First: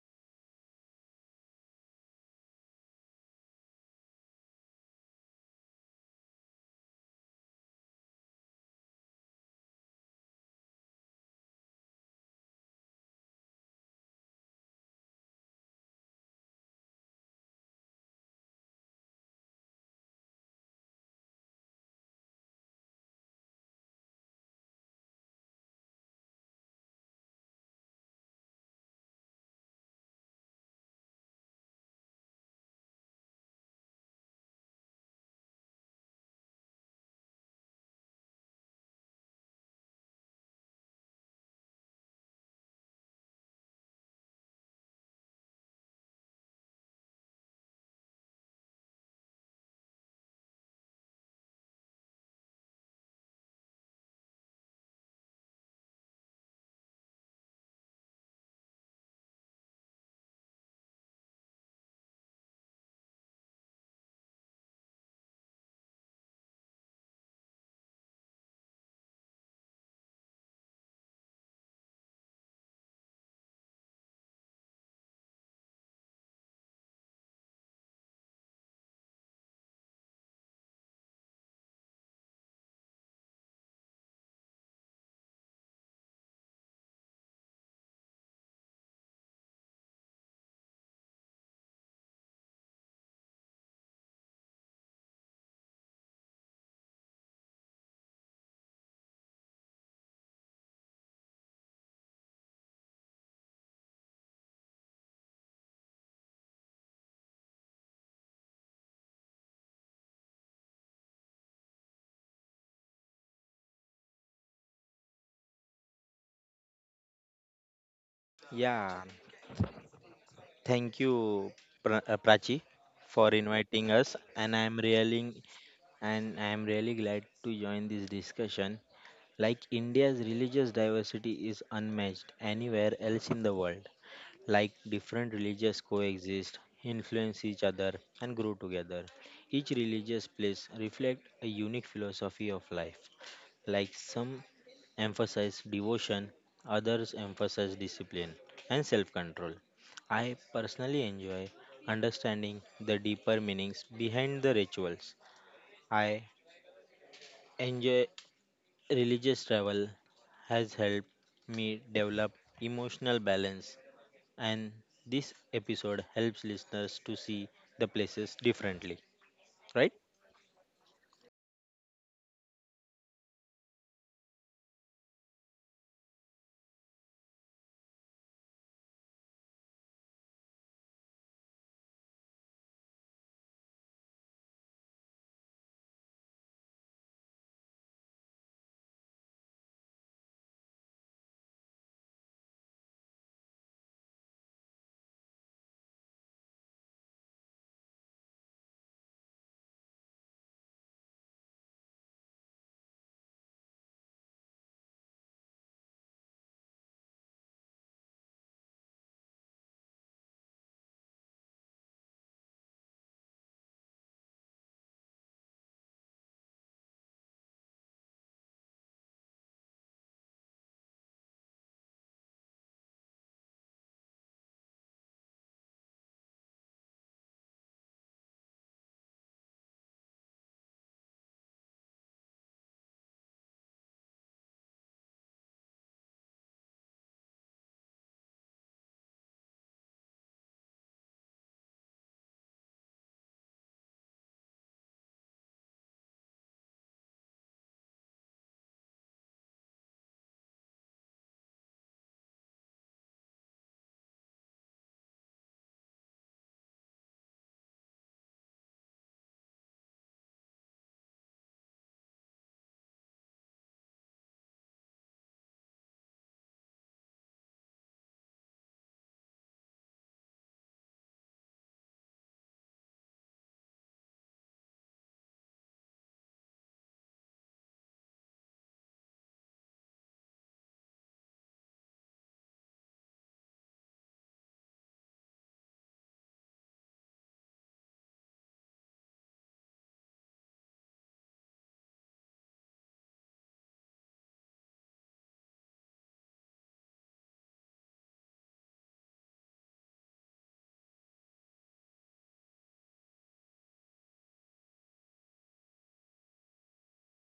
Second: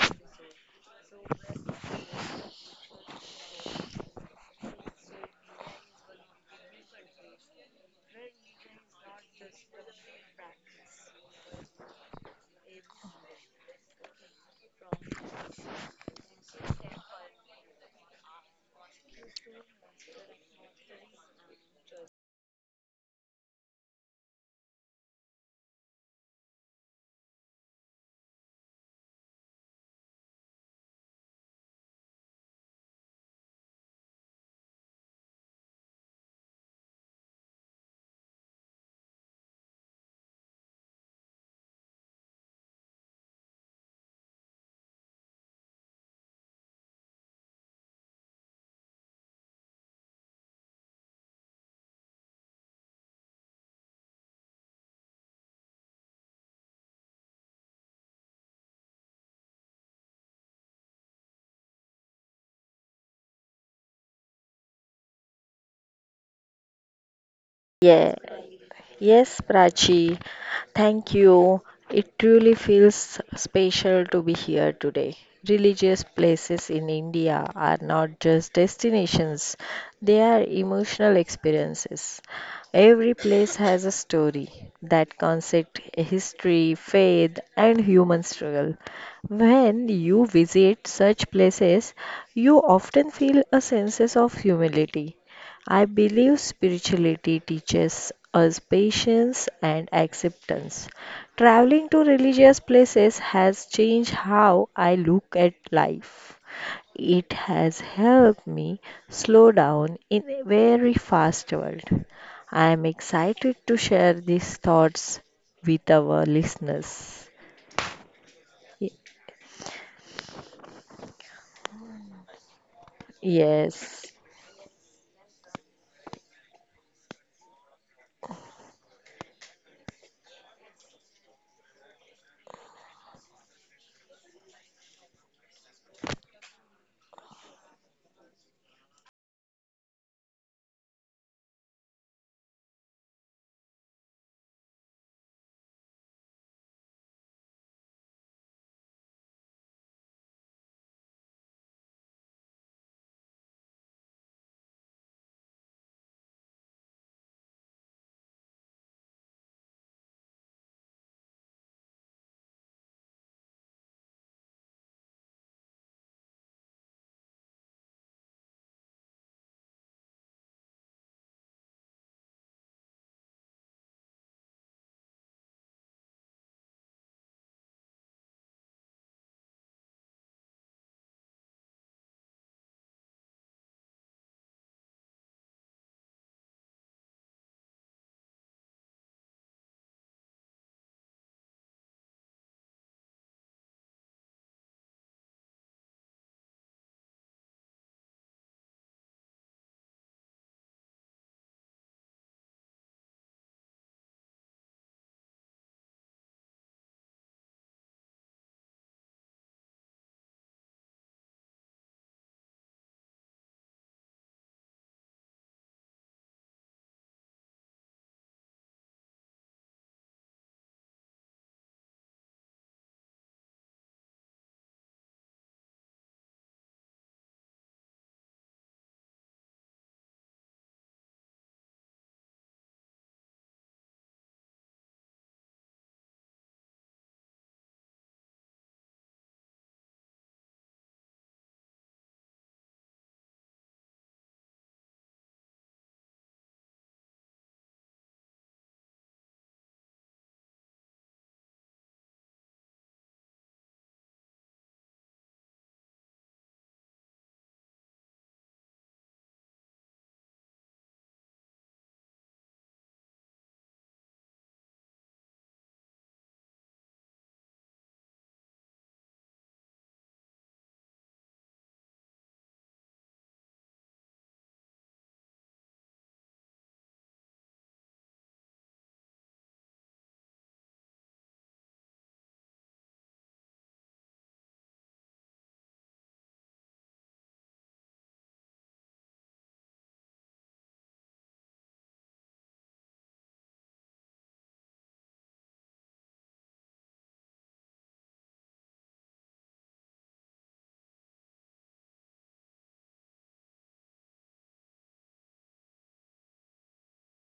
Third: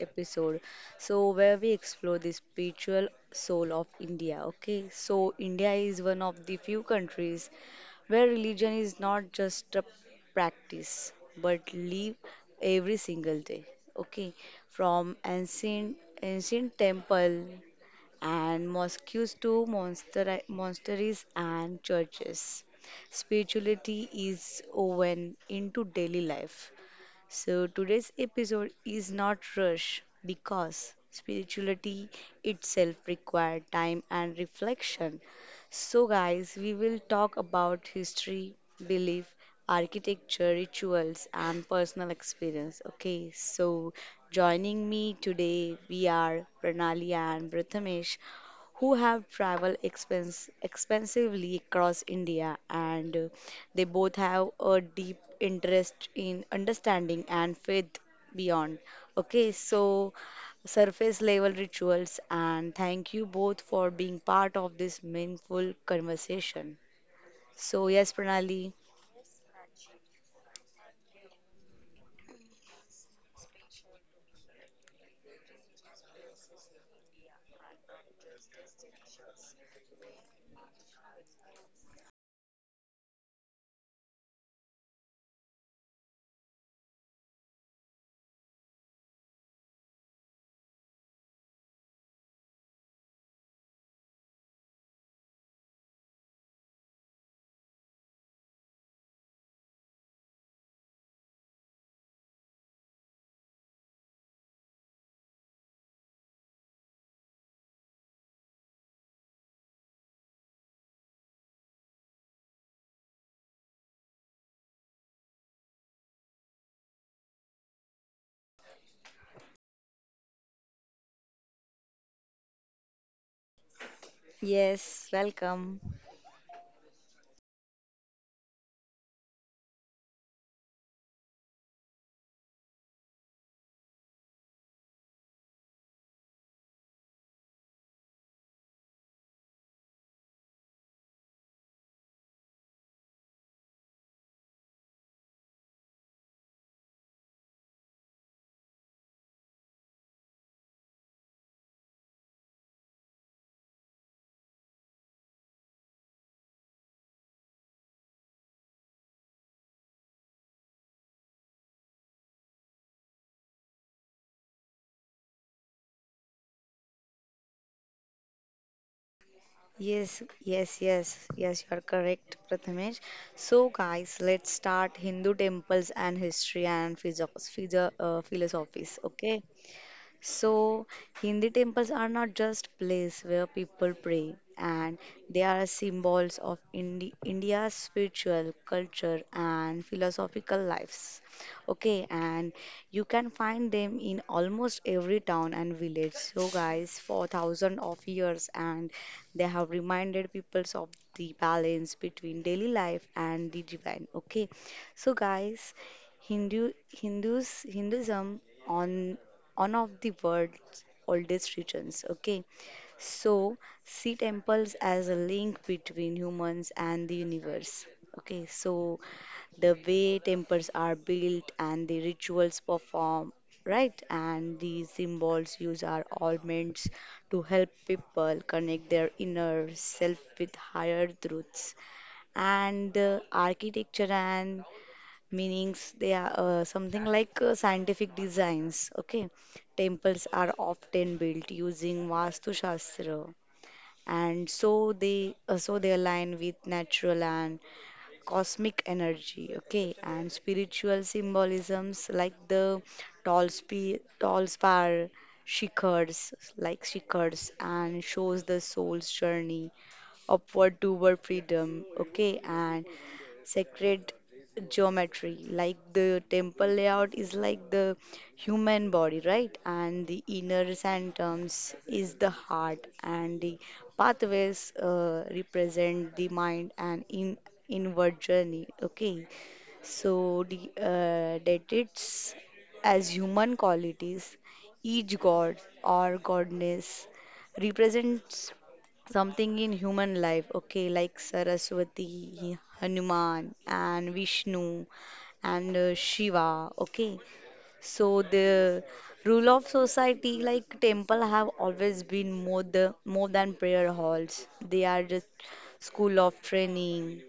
episode. Where we explore the spiritual soul of India. Okay, so India is one of the few countries where religion is not just a practice but live every single day. Okay, from ancient temple and mosques to monasteries and churches. Spirituality is woven into daily life. So today's episode is not rush because spirituality itself required time and reflection. So guys, we will talk about history, belief, architecture, rituals and personal experience. Okay, so joining me today we are Pranali and Prathamesh who have traveled expensively across India, and they both have a deep interest in understanding and faith beyond. Okay, so surface level rituals, and thank you both for being part of this meaningful conversation. So, yes, Pranali. You. It truly feels special to be here today. Religious places in India are not just destinations, they are emotional experiences. Every place has a story that concept history, faith, and human struggle. When you visit such places, you often feel a sense of humility. I believe spirituality teaches us patience and acceptance. Traveling to religious places has changed how I look at life. It has helped me slow down in a very fast world. I am excited to share these thoughts with our listeners. Y- Yeah, thank you, Prachi, for inviting Yes. us, and Yes, welcome. I'm really glad to join this discussion. Like India's religious diversity is unmatched anywhere else in the world. Like different religions coexist, influence each other, and grow together. Each religious place reflects a unique philosophy of life, like some emphasize devotion, others emphasize discipline and self control. I personally enjoy understanding the deeper meanings behind the rituals. I enjoy religious travel has helped me develop emotional balance and this episode helps listeners to see the places differently, right? Yes, yes, yes, yes, you are correct, Prathamesh. So, guys, let's start Hindu temples and history and physio physio philosophies. Okay, so, Hindi temples are not just place where people pray, and they are symbols of India's spiritual culture and philosophical lives. Okay, and you can find them in almost every town and village. So, guys, for thousands of years, and they have reminded peoples of the balance between daily life and the divine. Okay, so guys, Hindu Hinduism on one of the world's oldest regions. Okay, so see temples as a link between humans and the universe. Okay, so the way temples are built and the rituals performed, right, and the symbols used are all meant to help people connect their inner self with higher truths. And architecture and meanings, they are something like scientific designs. Okay, temples are often built using vastu shastra, and so they align with natural and cosmic energy. Okay, and spiritual symbolisms like the tall spe tall spire shikhars, like shikhars, and shows the soul's journey upward toward freedom. Okay, and sacred geometry, like the temple layout is like the human body, right, and the inner sanctums is the heart, and the pathways represent the mind and in inward journey. Okay, so, deities as human qualities, each god or goddess represents something in human life, okay, like Saraswati, Hanuman, and Vishnu, and Shiva, okay. So, the rule of society, like temple, have always been more than prayer halls, they are just school of training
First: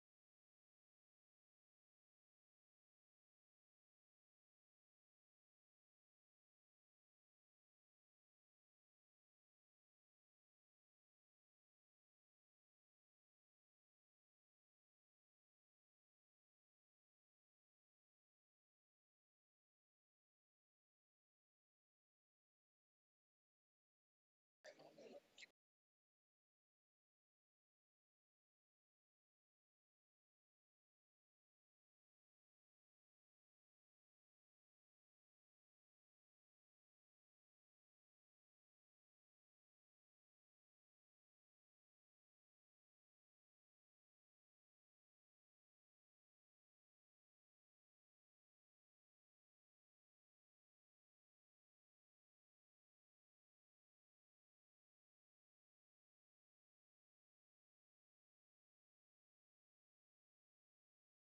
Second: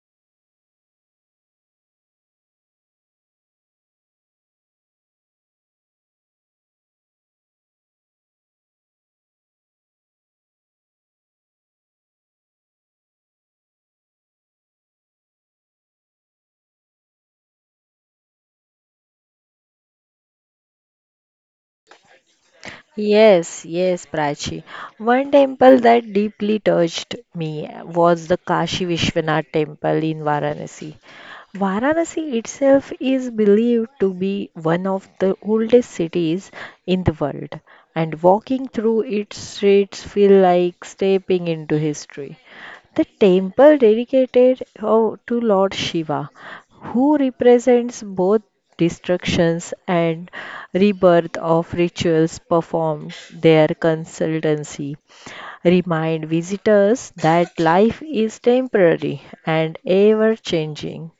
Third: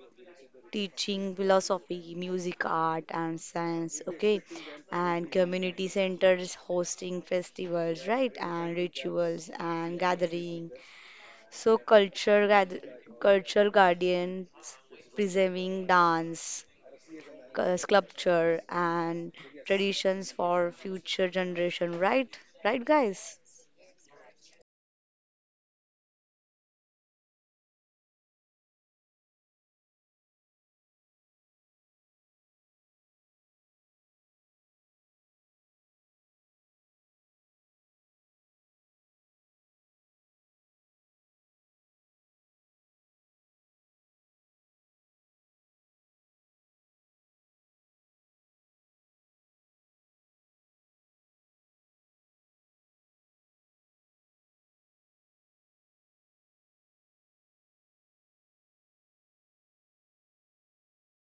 teaching philosophy, music, art, and science, okay, and community centers hosting festivals, right, and rituals and gathering. So culture guardians preserving dance, sculpture, and traditions for future generation, right, right, guys. Yes, yes, Prachi. One temple that deeply touched me was the Kashi Vishwanath temple in Varanasi. Varanasi itself is believed to be one of the oldest cities in the world, and walking through its streets feel like stepping into history. The temple dedicated to Lord Shiva who represents both destructions and rebirth of rituals performed their consultancy remind visitors that life is temporary and ever changing.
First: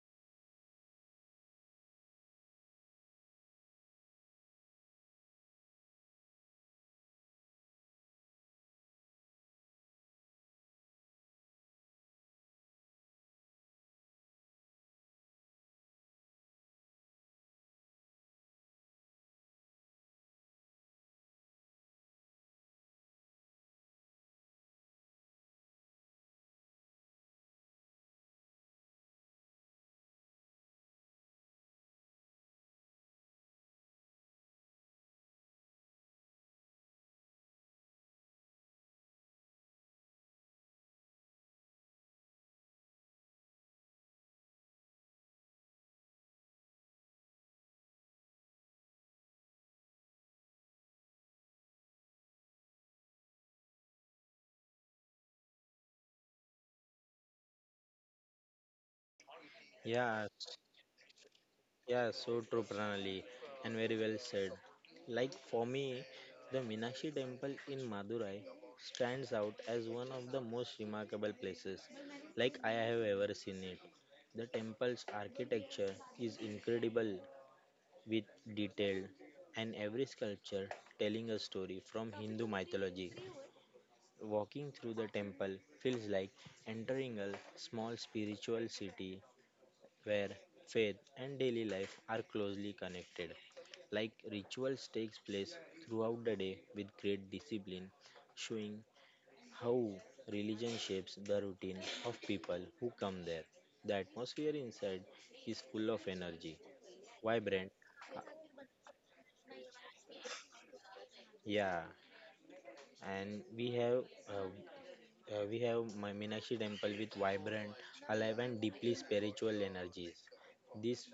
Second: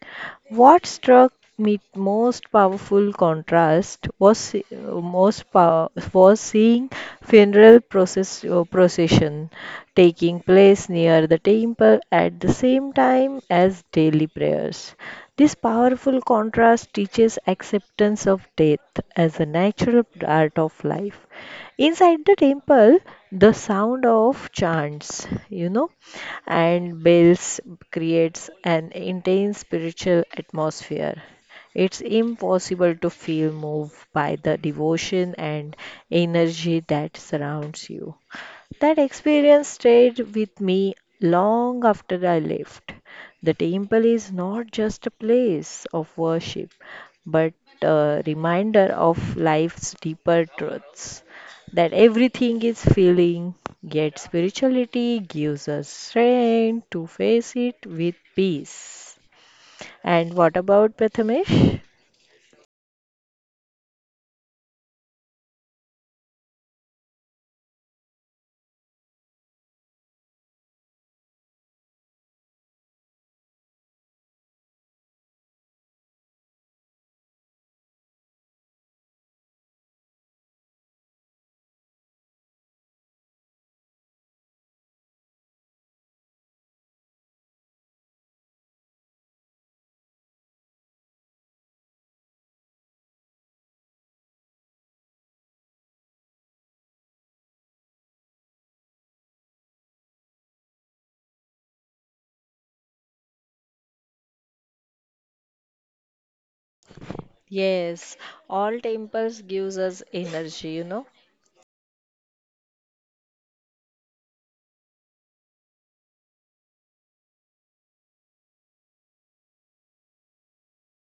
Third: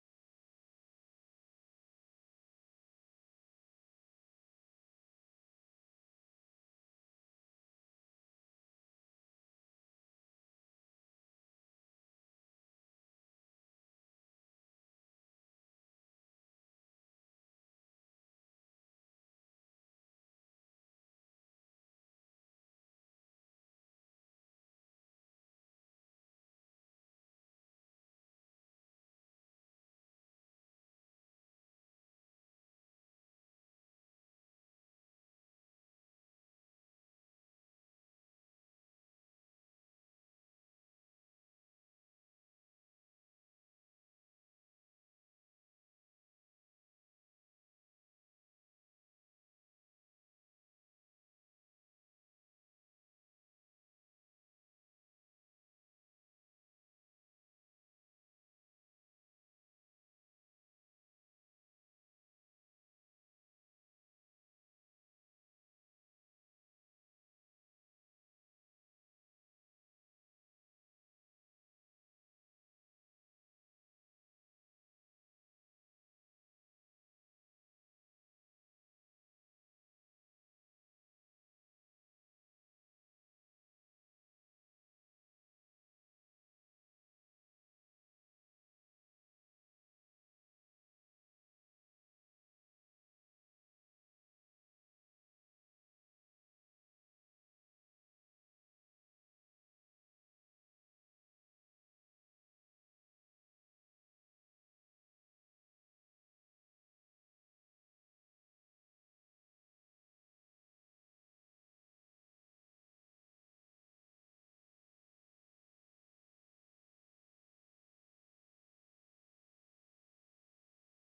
What struck me most powerful contrast was se- most pow- was seeing funeral procession taking place near the temple at the same time as daily prayers. This powerful contrast teaches acceptance of death as a natural part of life. Inside the temple, the sound of chants and bells creates an intense spiritual atmosphere. It's impossible to feel moved by the devotion and energy that surrounds you. That experience stayed with me long after I left. The temple is not just a place of worship, but a reminder of life's deeper truths that everything is feeling, yet spirituality gives us strength to face it with peace. Yeah, And what about Prathamesh? Yeah, so true, Pranali, and very well said. Like for me, the Meenakshi temple in Madurai stands out as one of the most remarkable places like I have ever seen it. The temple's architecture is incredible with detail and every sculpture telling a story from Hindu mythology. Walking through the temple feels like entering a small spiritual city where faith and daily life are closely connected. Like rituals takes place throughout the day with great discipline, showing how religion shapes the routine of people who come there. The atmosphere inside is full of energy, vibrant, Yes, all temples gives us, energy, you know. yeah, and we have uh, my Meenakshi temple with vibrant, alive and deeply spiritual energies. This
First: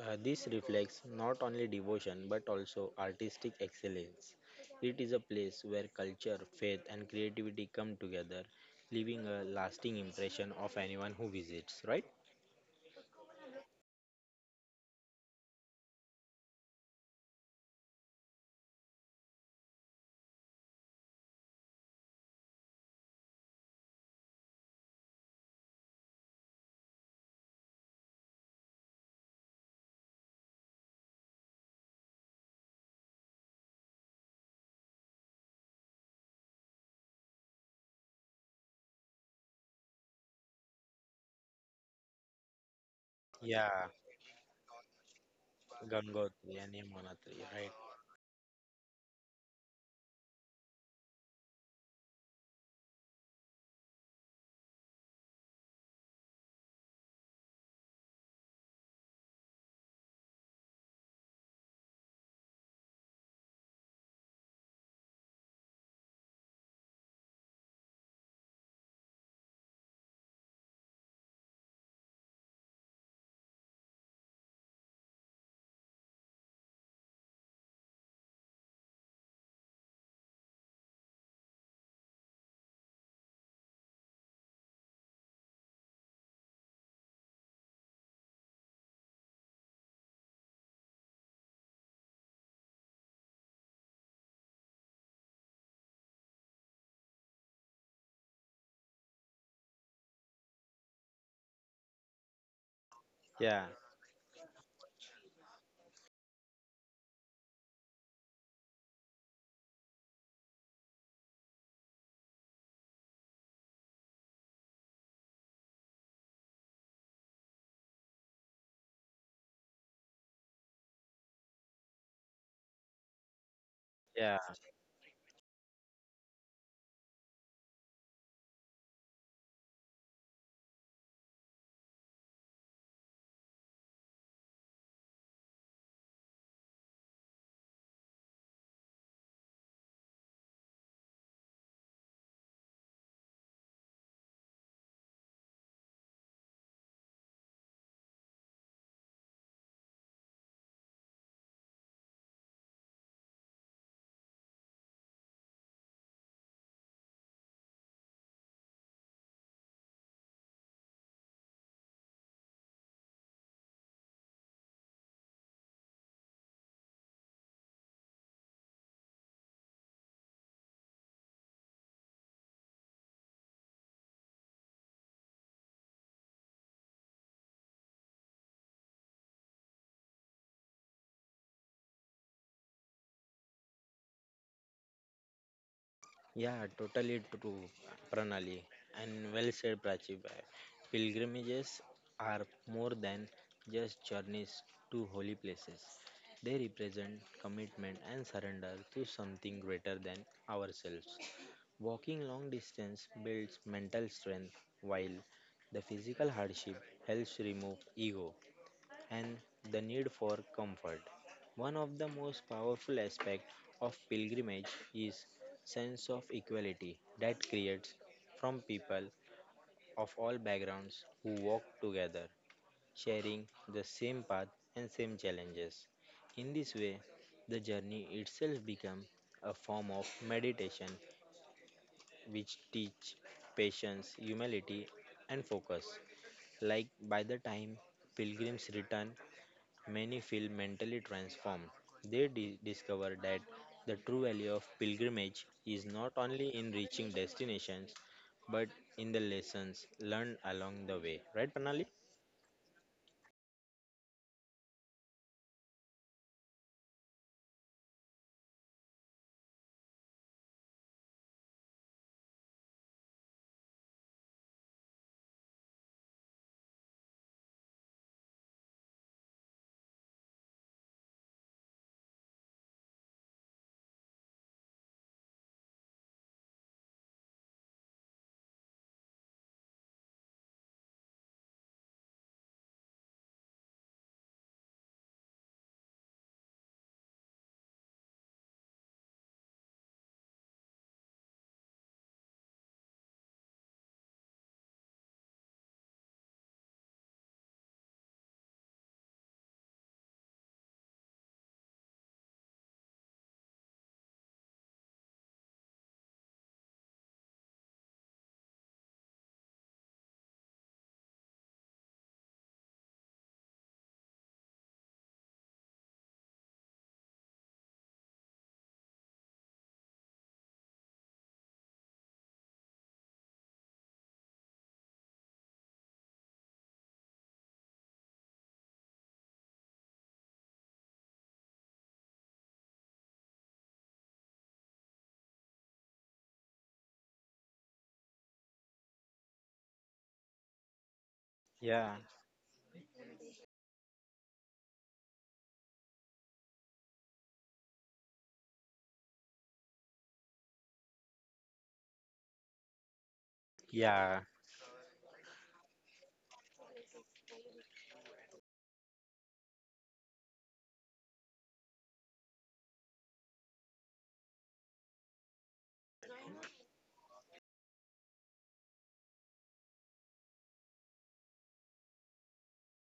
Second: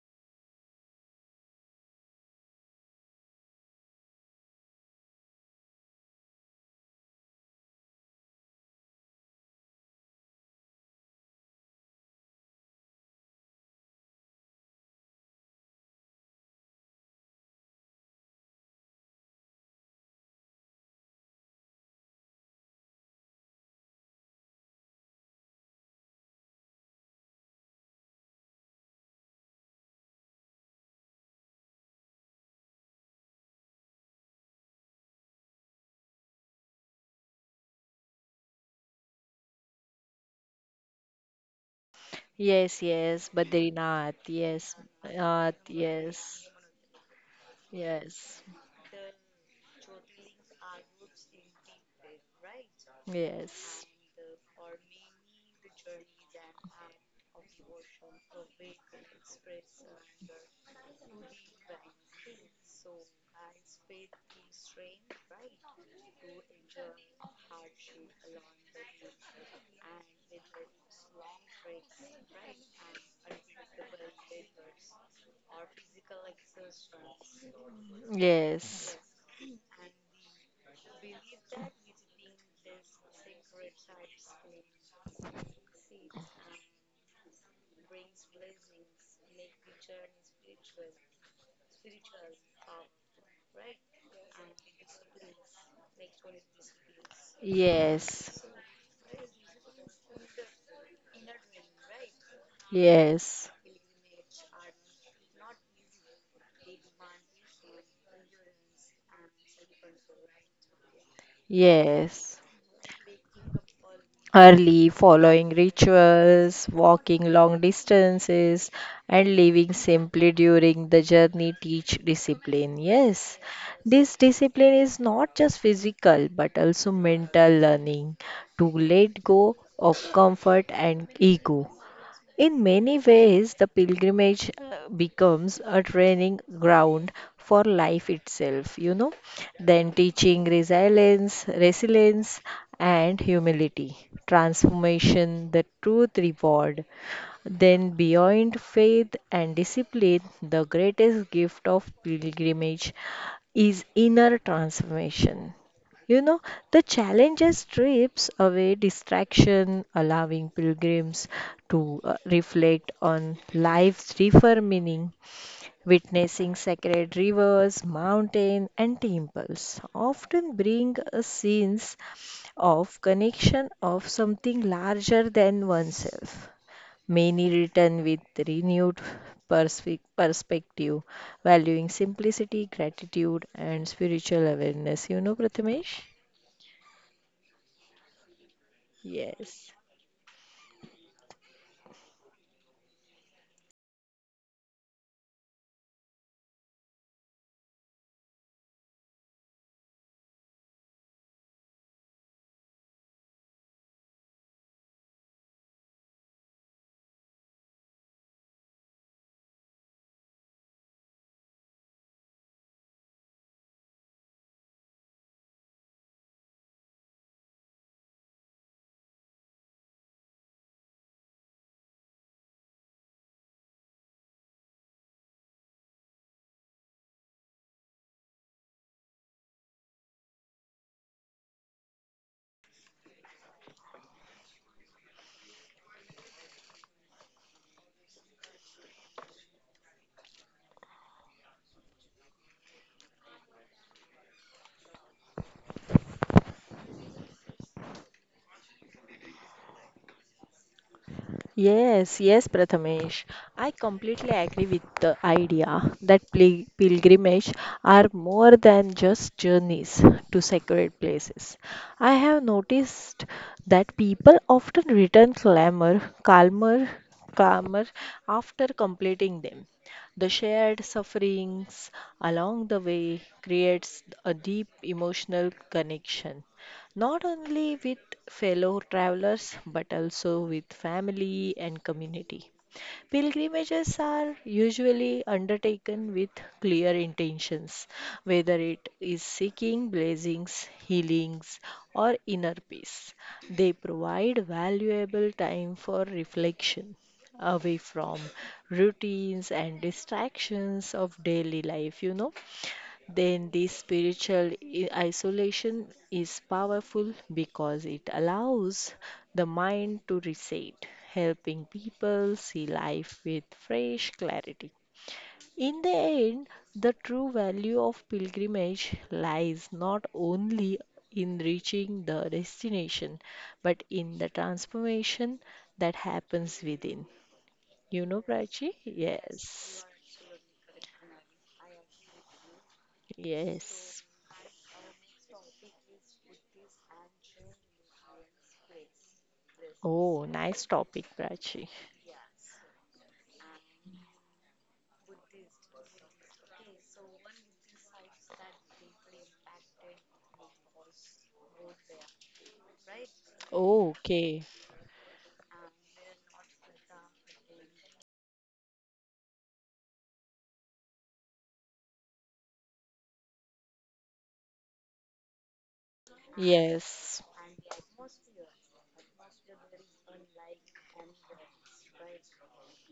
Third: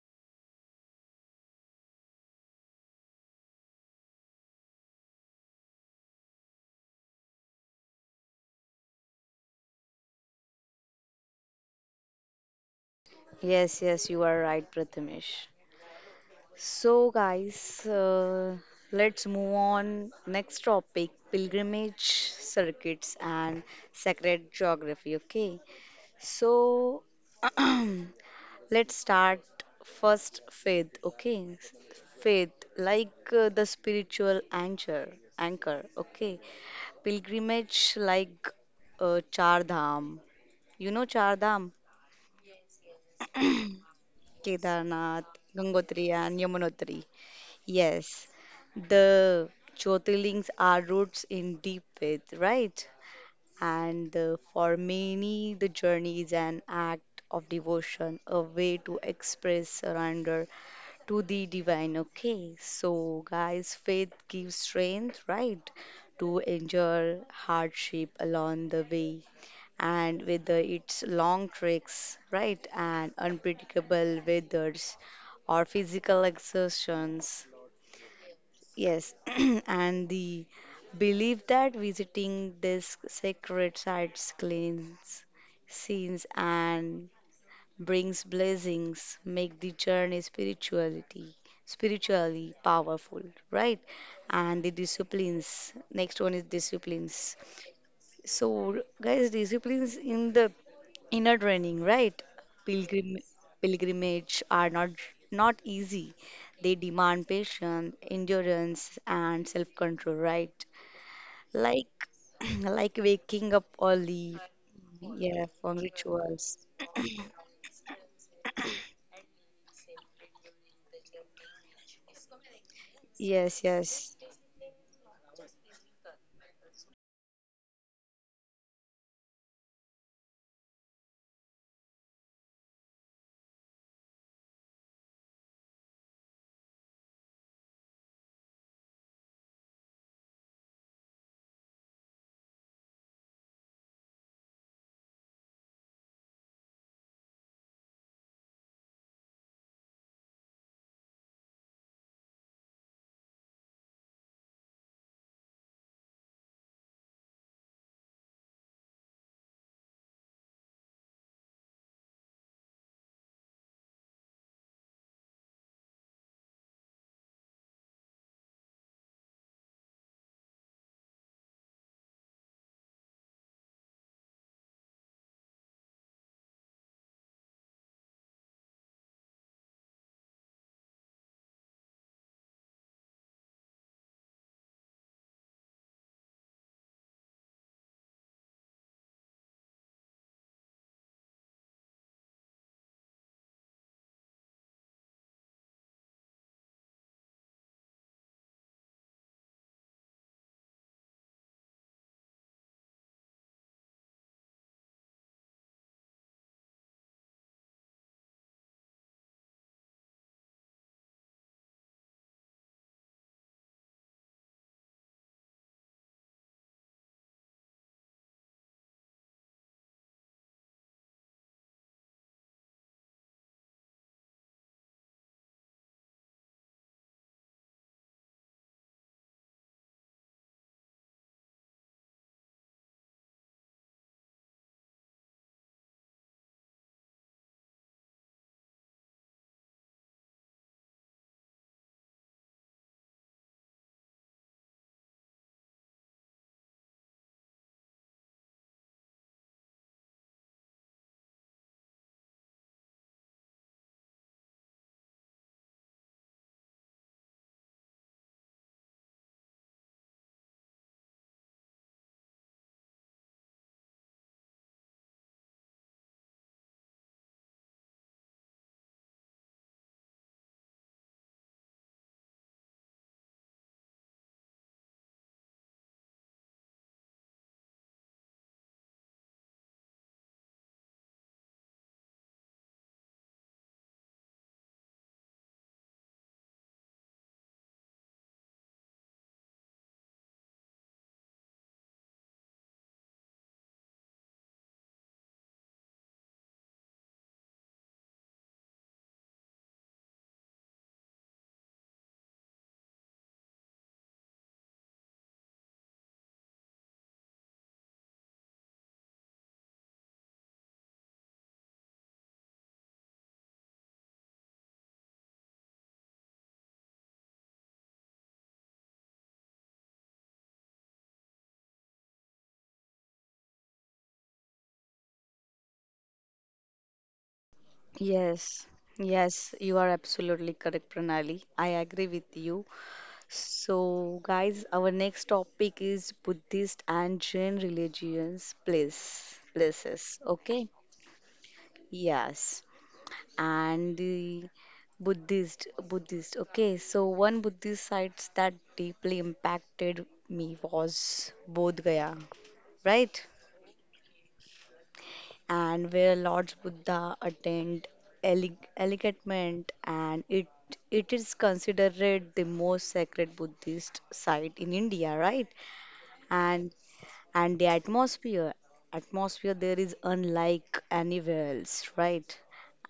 this reflects not only devotion but also artistic excellence. It is a place where culture, faith, and creativity come together, leaving a lasting impression of anyone who visits. Right? Yes, yes, you are right, Prathamesh. So, guys, let's move on. Next topic pilgrimage circuits and sacred geography. Okay, so let's start first faith. Okay, faith like the spiritual anchor. Okay, pilgrimage like Char Dham. You know Char Dham? Yes, yes, Yeah, Badrinath, yes, Kedarnath, Nath, Gangotri, and yes, Gangotri and Yamunotri. Yamunotri. Right? Yes, yes, the Jyotirlings are roots in deep faith, right? yes. And for many, the journey is an act of devotion, a way to express surrender to the divine. Okay, so guys, faith gives strength, right, to endure hardship along the way, and with its long treks, right, and unpredictable weathers or physical exertions. Yes, Yes, and the belief that visiting these sacred sites cleans sins and brings blessings make the journey spirituality spiritually powerful, right? And the disciplines. Next one is disciplines. yes, So, guys, disciplines in the inner training, right? Pilgrim yes, Yeah, Pilgrimage are not easy. They demand patience, endurance, and self-control, right? Like yes. like waking up early, Early, yeah, following from rituals. rituals, walking long distances, and living simply during the journey teach discipline. Yes, Yes, this yes, yeah. discipline is not just physical but also mental learning to let go of comfort and ego. In many ways, the pilgrimage becomes a training ground for life itself, then teaching resilience and humility, transformation, the truth reward. Then beyond faith and discipline, the greatest gift of pilgrimage is inner transformation. You know, the challenge strips away distraction, allowing pilgrims to reflect on life's deeper meaning, witnessing sacred rivers, mountains, and temples. Often bring a sense of connection of something larger than oneself many written with renewed perspective, valuing simplicity, gratitude, and spiritual awareness. You know, Prathamesh? Yeah, totally true, Pranali. And well Yes. said, Prachi. Pilgrimages are more than just journeys to holy places. They represent commitment and surrender to something greater than ourselves. Walking long distance builds mental strength, while the physical hardship helps remove ego and the need for comfort. One of the most powerful aspects of pilgrimage is sense of equality that creates from people of all backgrounds who walk together, sharing the same path and same challenges. In this way, the journey itself becomes a form of meditation which teach patience, humility and focus. Like by the time pilgrims return Many feel mentally transformed. They discover that the true value of pilgrimage is not only in reaching destinations but in the lessons learned along the way. Right, Panali? Yes, yes, Prathamesh. I completely agree with the idea that pilgrimage are more than just journeys to sacred places. I have noticed that people often return calmer after completing them. The shared sufferings along the way creates a deep emotional connection not only with fellow travelers but also with family and community. Pilgrimages are usually undertaken with clear intentions, whether it is seeking blessings, healings, or inner peace. They provide valuable time for reflection away from routines and distractions of daily life, then this spiritual isolation is powerful because it allows the mind to reset, helping people see life with fresh clarity. In the end, the true value of pilgrimage lies not only in reaching the destination, but in the transformation that happens within. You know, yes, Prachi? yes. You Yes. are absolutely correct, Pranali. I agree with you. Yes. So, guys, our next topic is Buddhist and Jain religions places. Oh, nice Okay, topic, Prachi. Yeah, yes, and the Buddhist. Okay, so one Buddhist sites that deeply impacted me was Bodh Gaya, right? yeah, Okay. And where Lord Buddha attained enlightenment, and it is considered the most sacred Buddhist site in India, right? And Yes. The atmosphere there is unlike anywhere else, right?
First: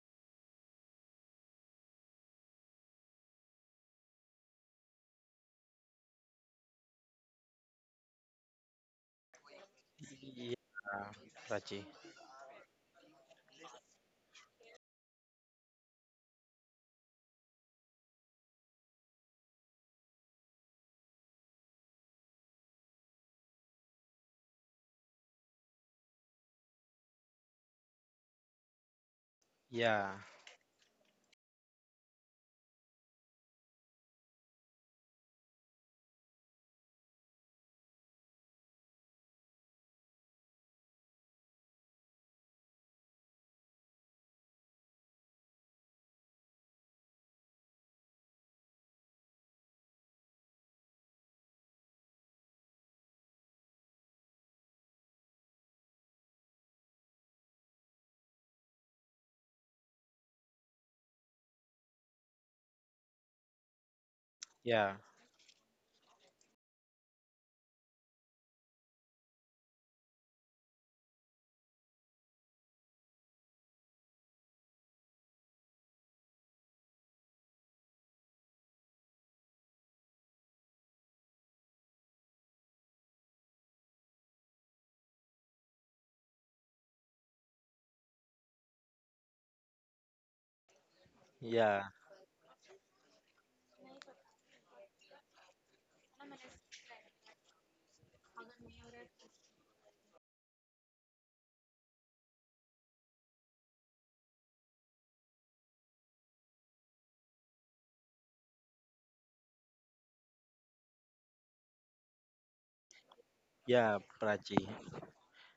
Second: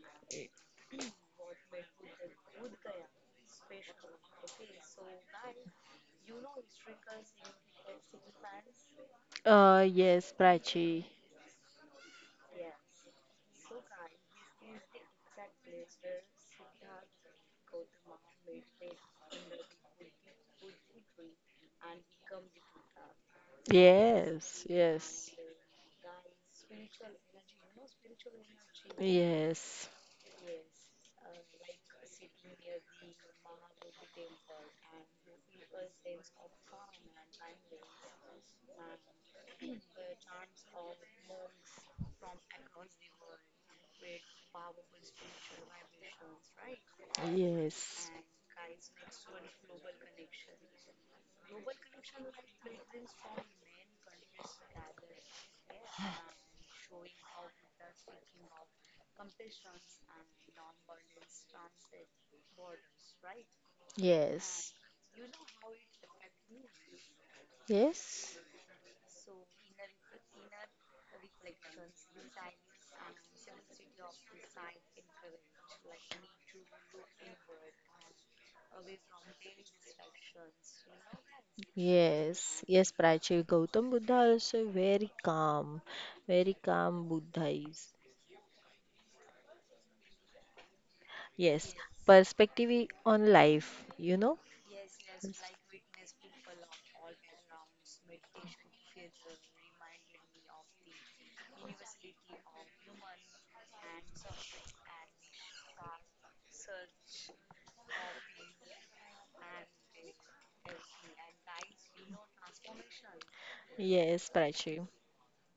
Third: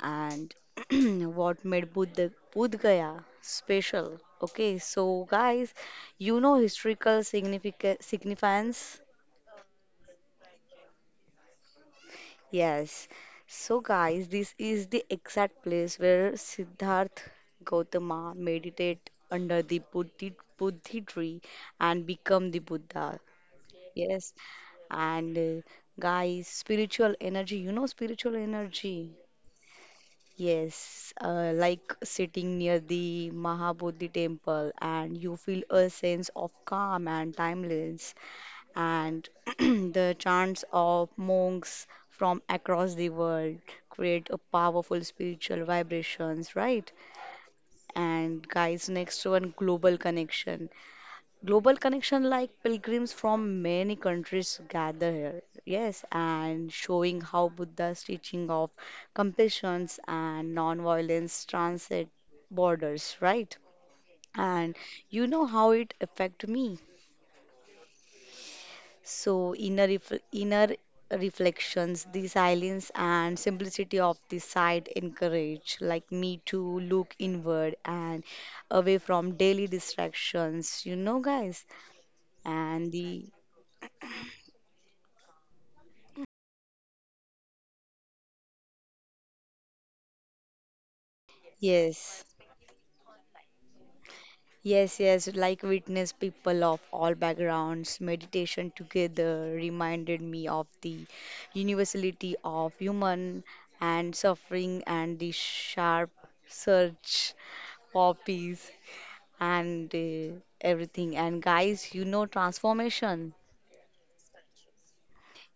And what made Bodh Gaya special? Okay, so guys, you know, historical significance. Yes, yeah, Prachi. Prachi. Yes, so guys, this is the exact place where Siddharth Gautama meditate under the Bodhi tree and become the Buddha. Yes. Yes, yes, And guys, spiritual energy, you know, spiritual yes, energy. yes, Yeah, Yes, like sitting near the Mahabodhi temple and you feel a sense of calm and timeless. And the chants of monks from across the world create a powerful spiritual vibrations, right? yes, And guys, next one, global connection. Global connection, like pilgrims from many countries gather here, yes, and showing how Buddha's teaching of compassions and non-violence transit borders, right? yes, And yeah, you know how it affect me. So inner reflections, the silence and simplicity of the site encourage like me to look inward and away from daily distractions, you know, guys. yes, yes, And the Prachi. Gautam Buddha also very calm Buddha is. Yes, yeah, yes. perspective on life, you know? Yes, yes, like witness people of all backgrounds, meditation together reminded me of the universality of human and suffering and the sharp search for peace and everything. And guys, you know, transformation. yeah, Yes, Prachi. Prachi.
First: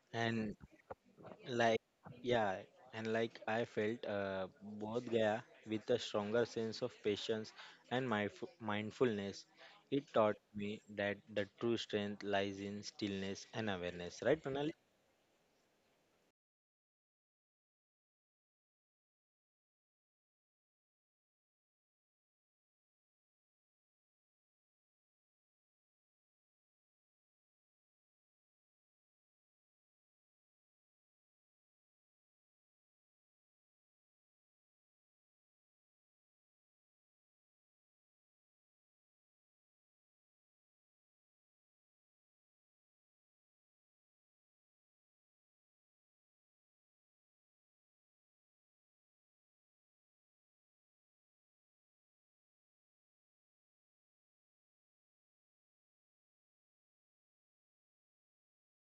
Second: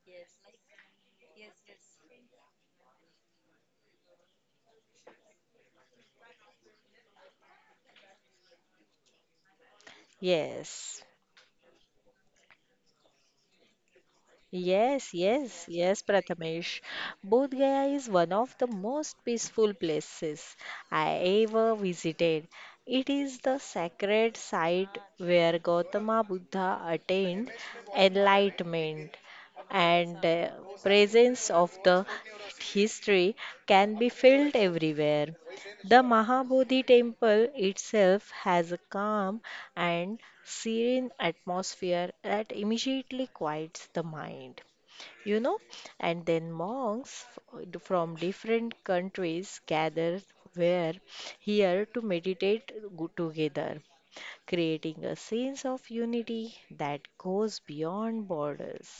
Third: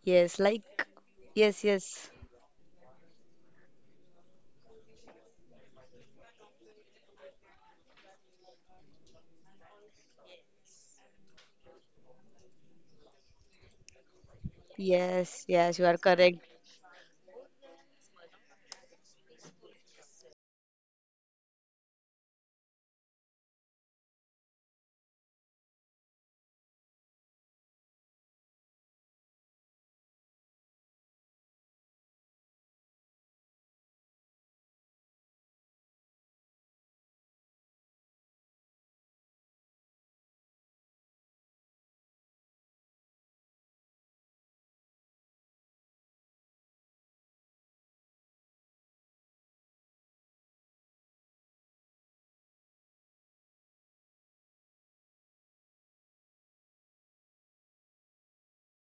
Yes, And like, yes, like yes, yeah I felt both gaya with a stronger sense of patience and mindfulness it taught me Yes. that the true strength lies in stillness and awareness right pranali Yes, yes, yes, yes, you are yes, correct. Prathamesh. Bodh Gaya is one of the most peaceful places I ever visited. It is the sacred site where Gautama Buddha attained enlightenment, and the presence of the history can be felt everywhere. The Mahabodhi temple itself has a calm and serene atmosphere that immediately quiets the mind, you know. And then monks from different countries gather where here to meditate together, creating a sense of unity that goes beyond borders.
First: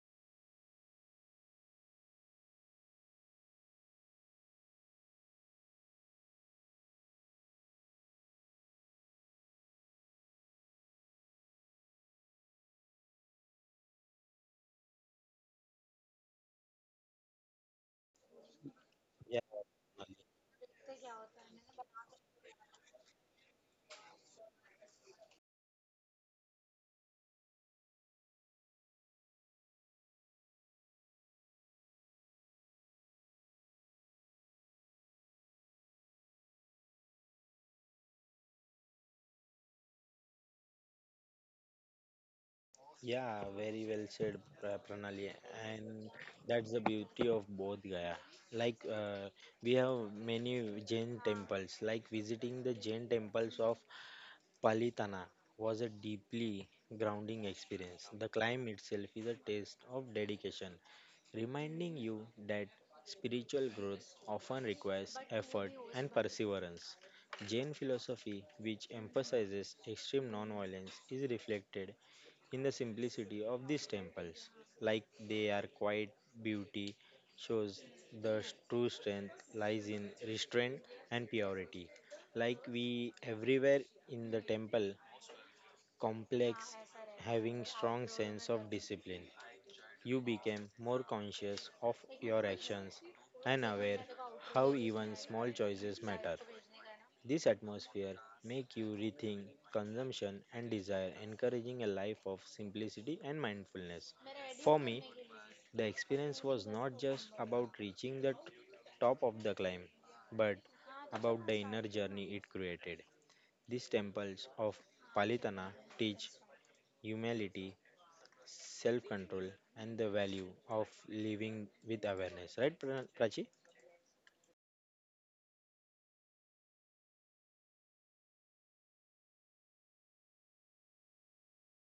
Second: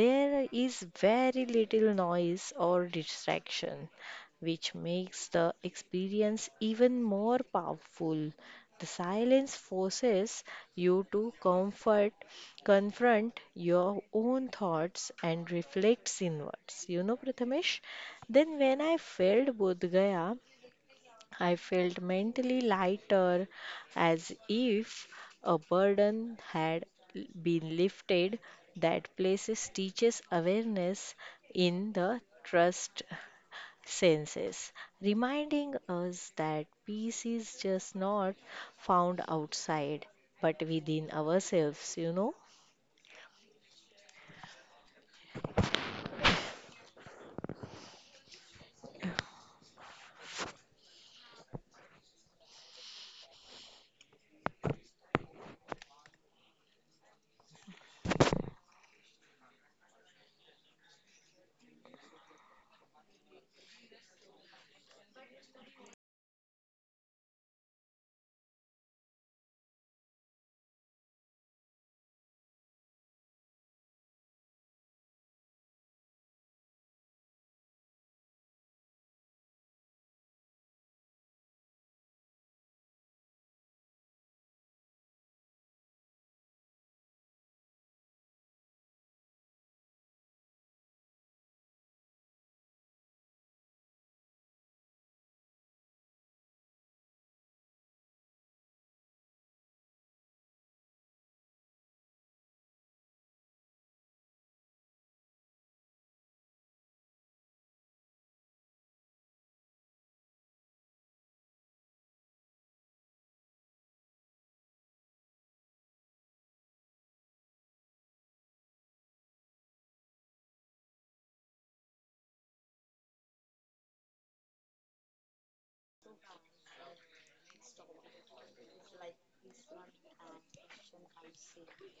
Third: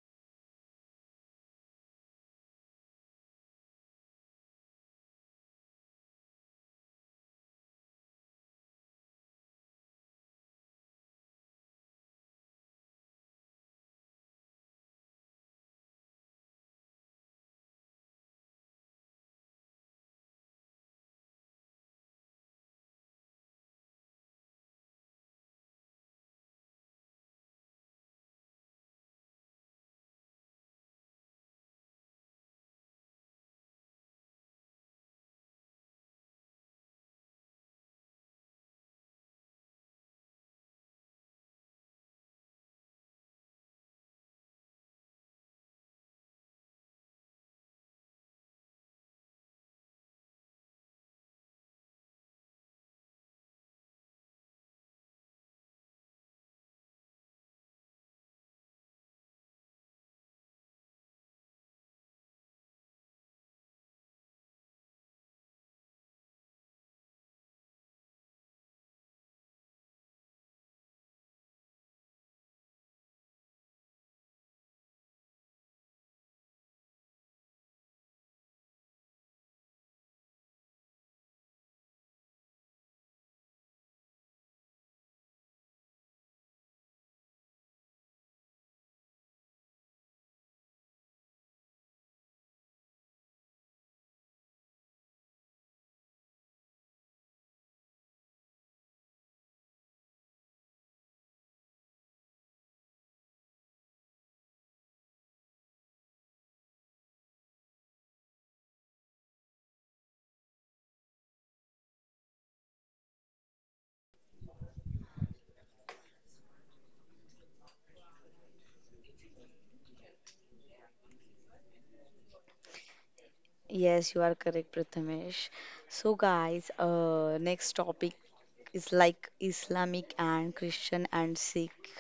There is very little noise or distraction, which makes the experience even more powerful. The silence forces you to confront your own thoughts and reflect inwards. You know, Prathamesh? Then when I yeah felt Bodh Pranali. Gaya, I felt mentally lighter, as if a burden had been lifted. That places teaches awareness in the trust senses, reminding us that peace is just not found outside, but within ourselves, you know. Yeah very well said pranali and that's the beauty of both gaya like we have many jain temples like visiting the jain temples of Palitana was a deeply grounding experience. The climb itself is a test of dedication, reminding you that spiritual growth often requires effort and perseverance. Jain philosophy, which emphasizes extreme nonviolence, is reflected in the simplicity of these temples. Like they are quiet beauty shows the true strength lies in restraint and purity like we everywhere in the temple complex having strong sense of discipline you became more conscious of your actions and aware how even small choices matter this atmosphere make you rethink consumption and desire encouraging a life of simplicity and mindfulness for me the experience was not just about reaching the top of the climb, but about the inner journey it created. These temples of Palitana teach humility, self control, and the value of living with awareness. Right, Prachi? Yes, you are correct, Prathamesh. So, guys, next topic is like Islamic and Christian and Sikh.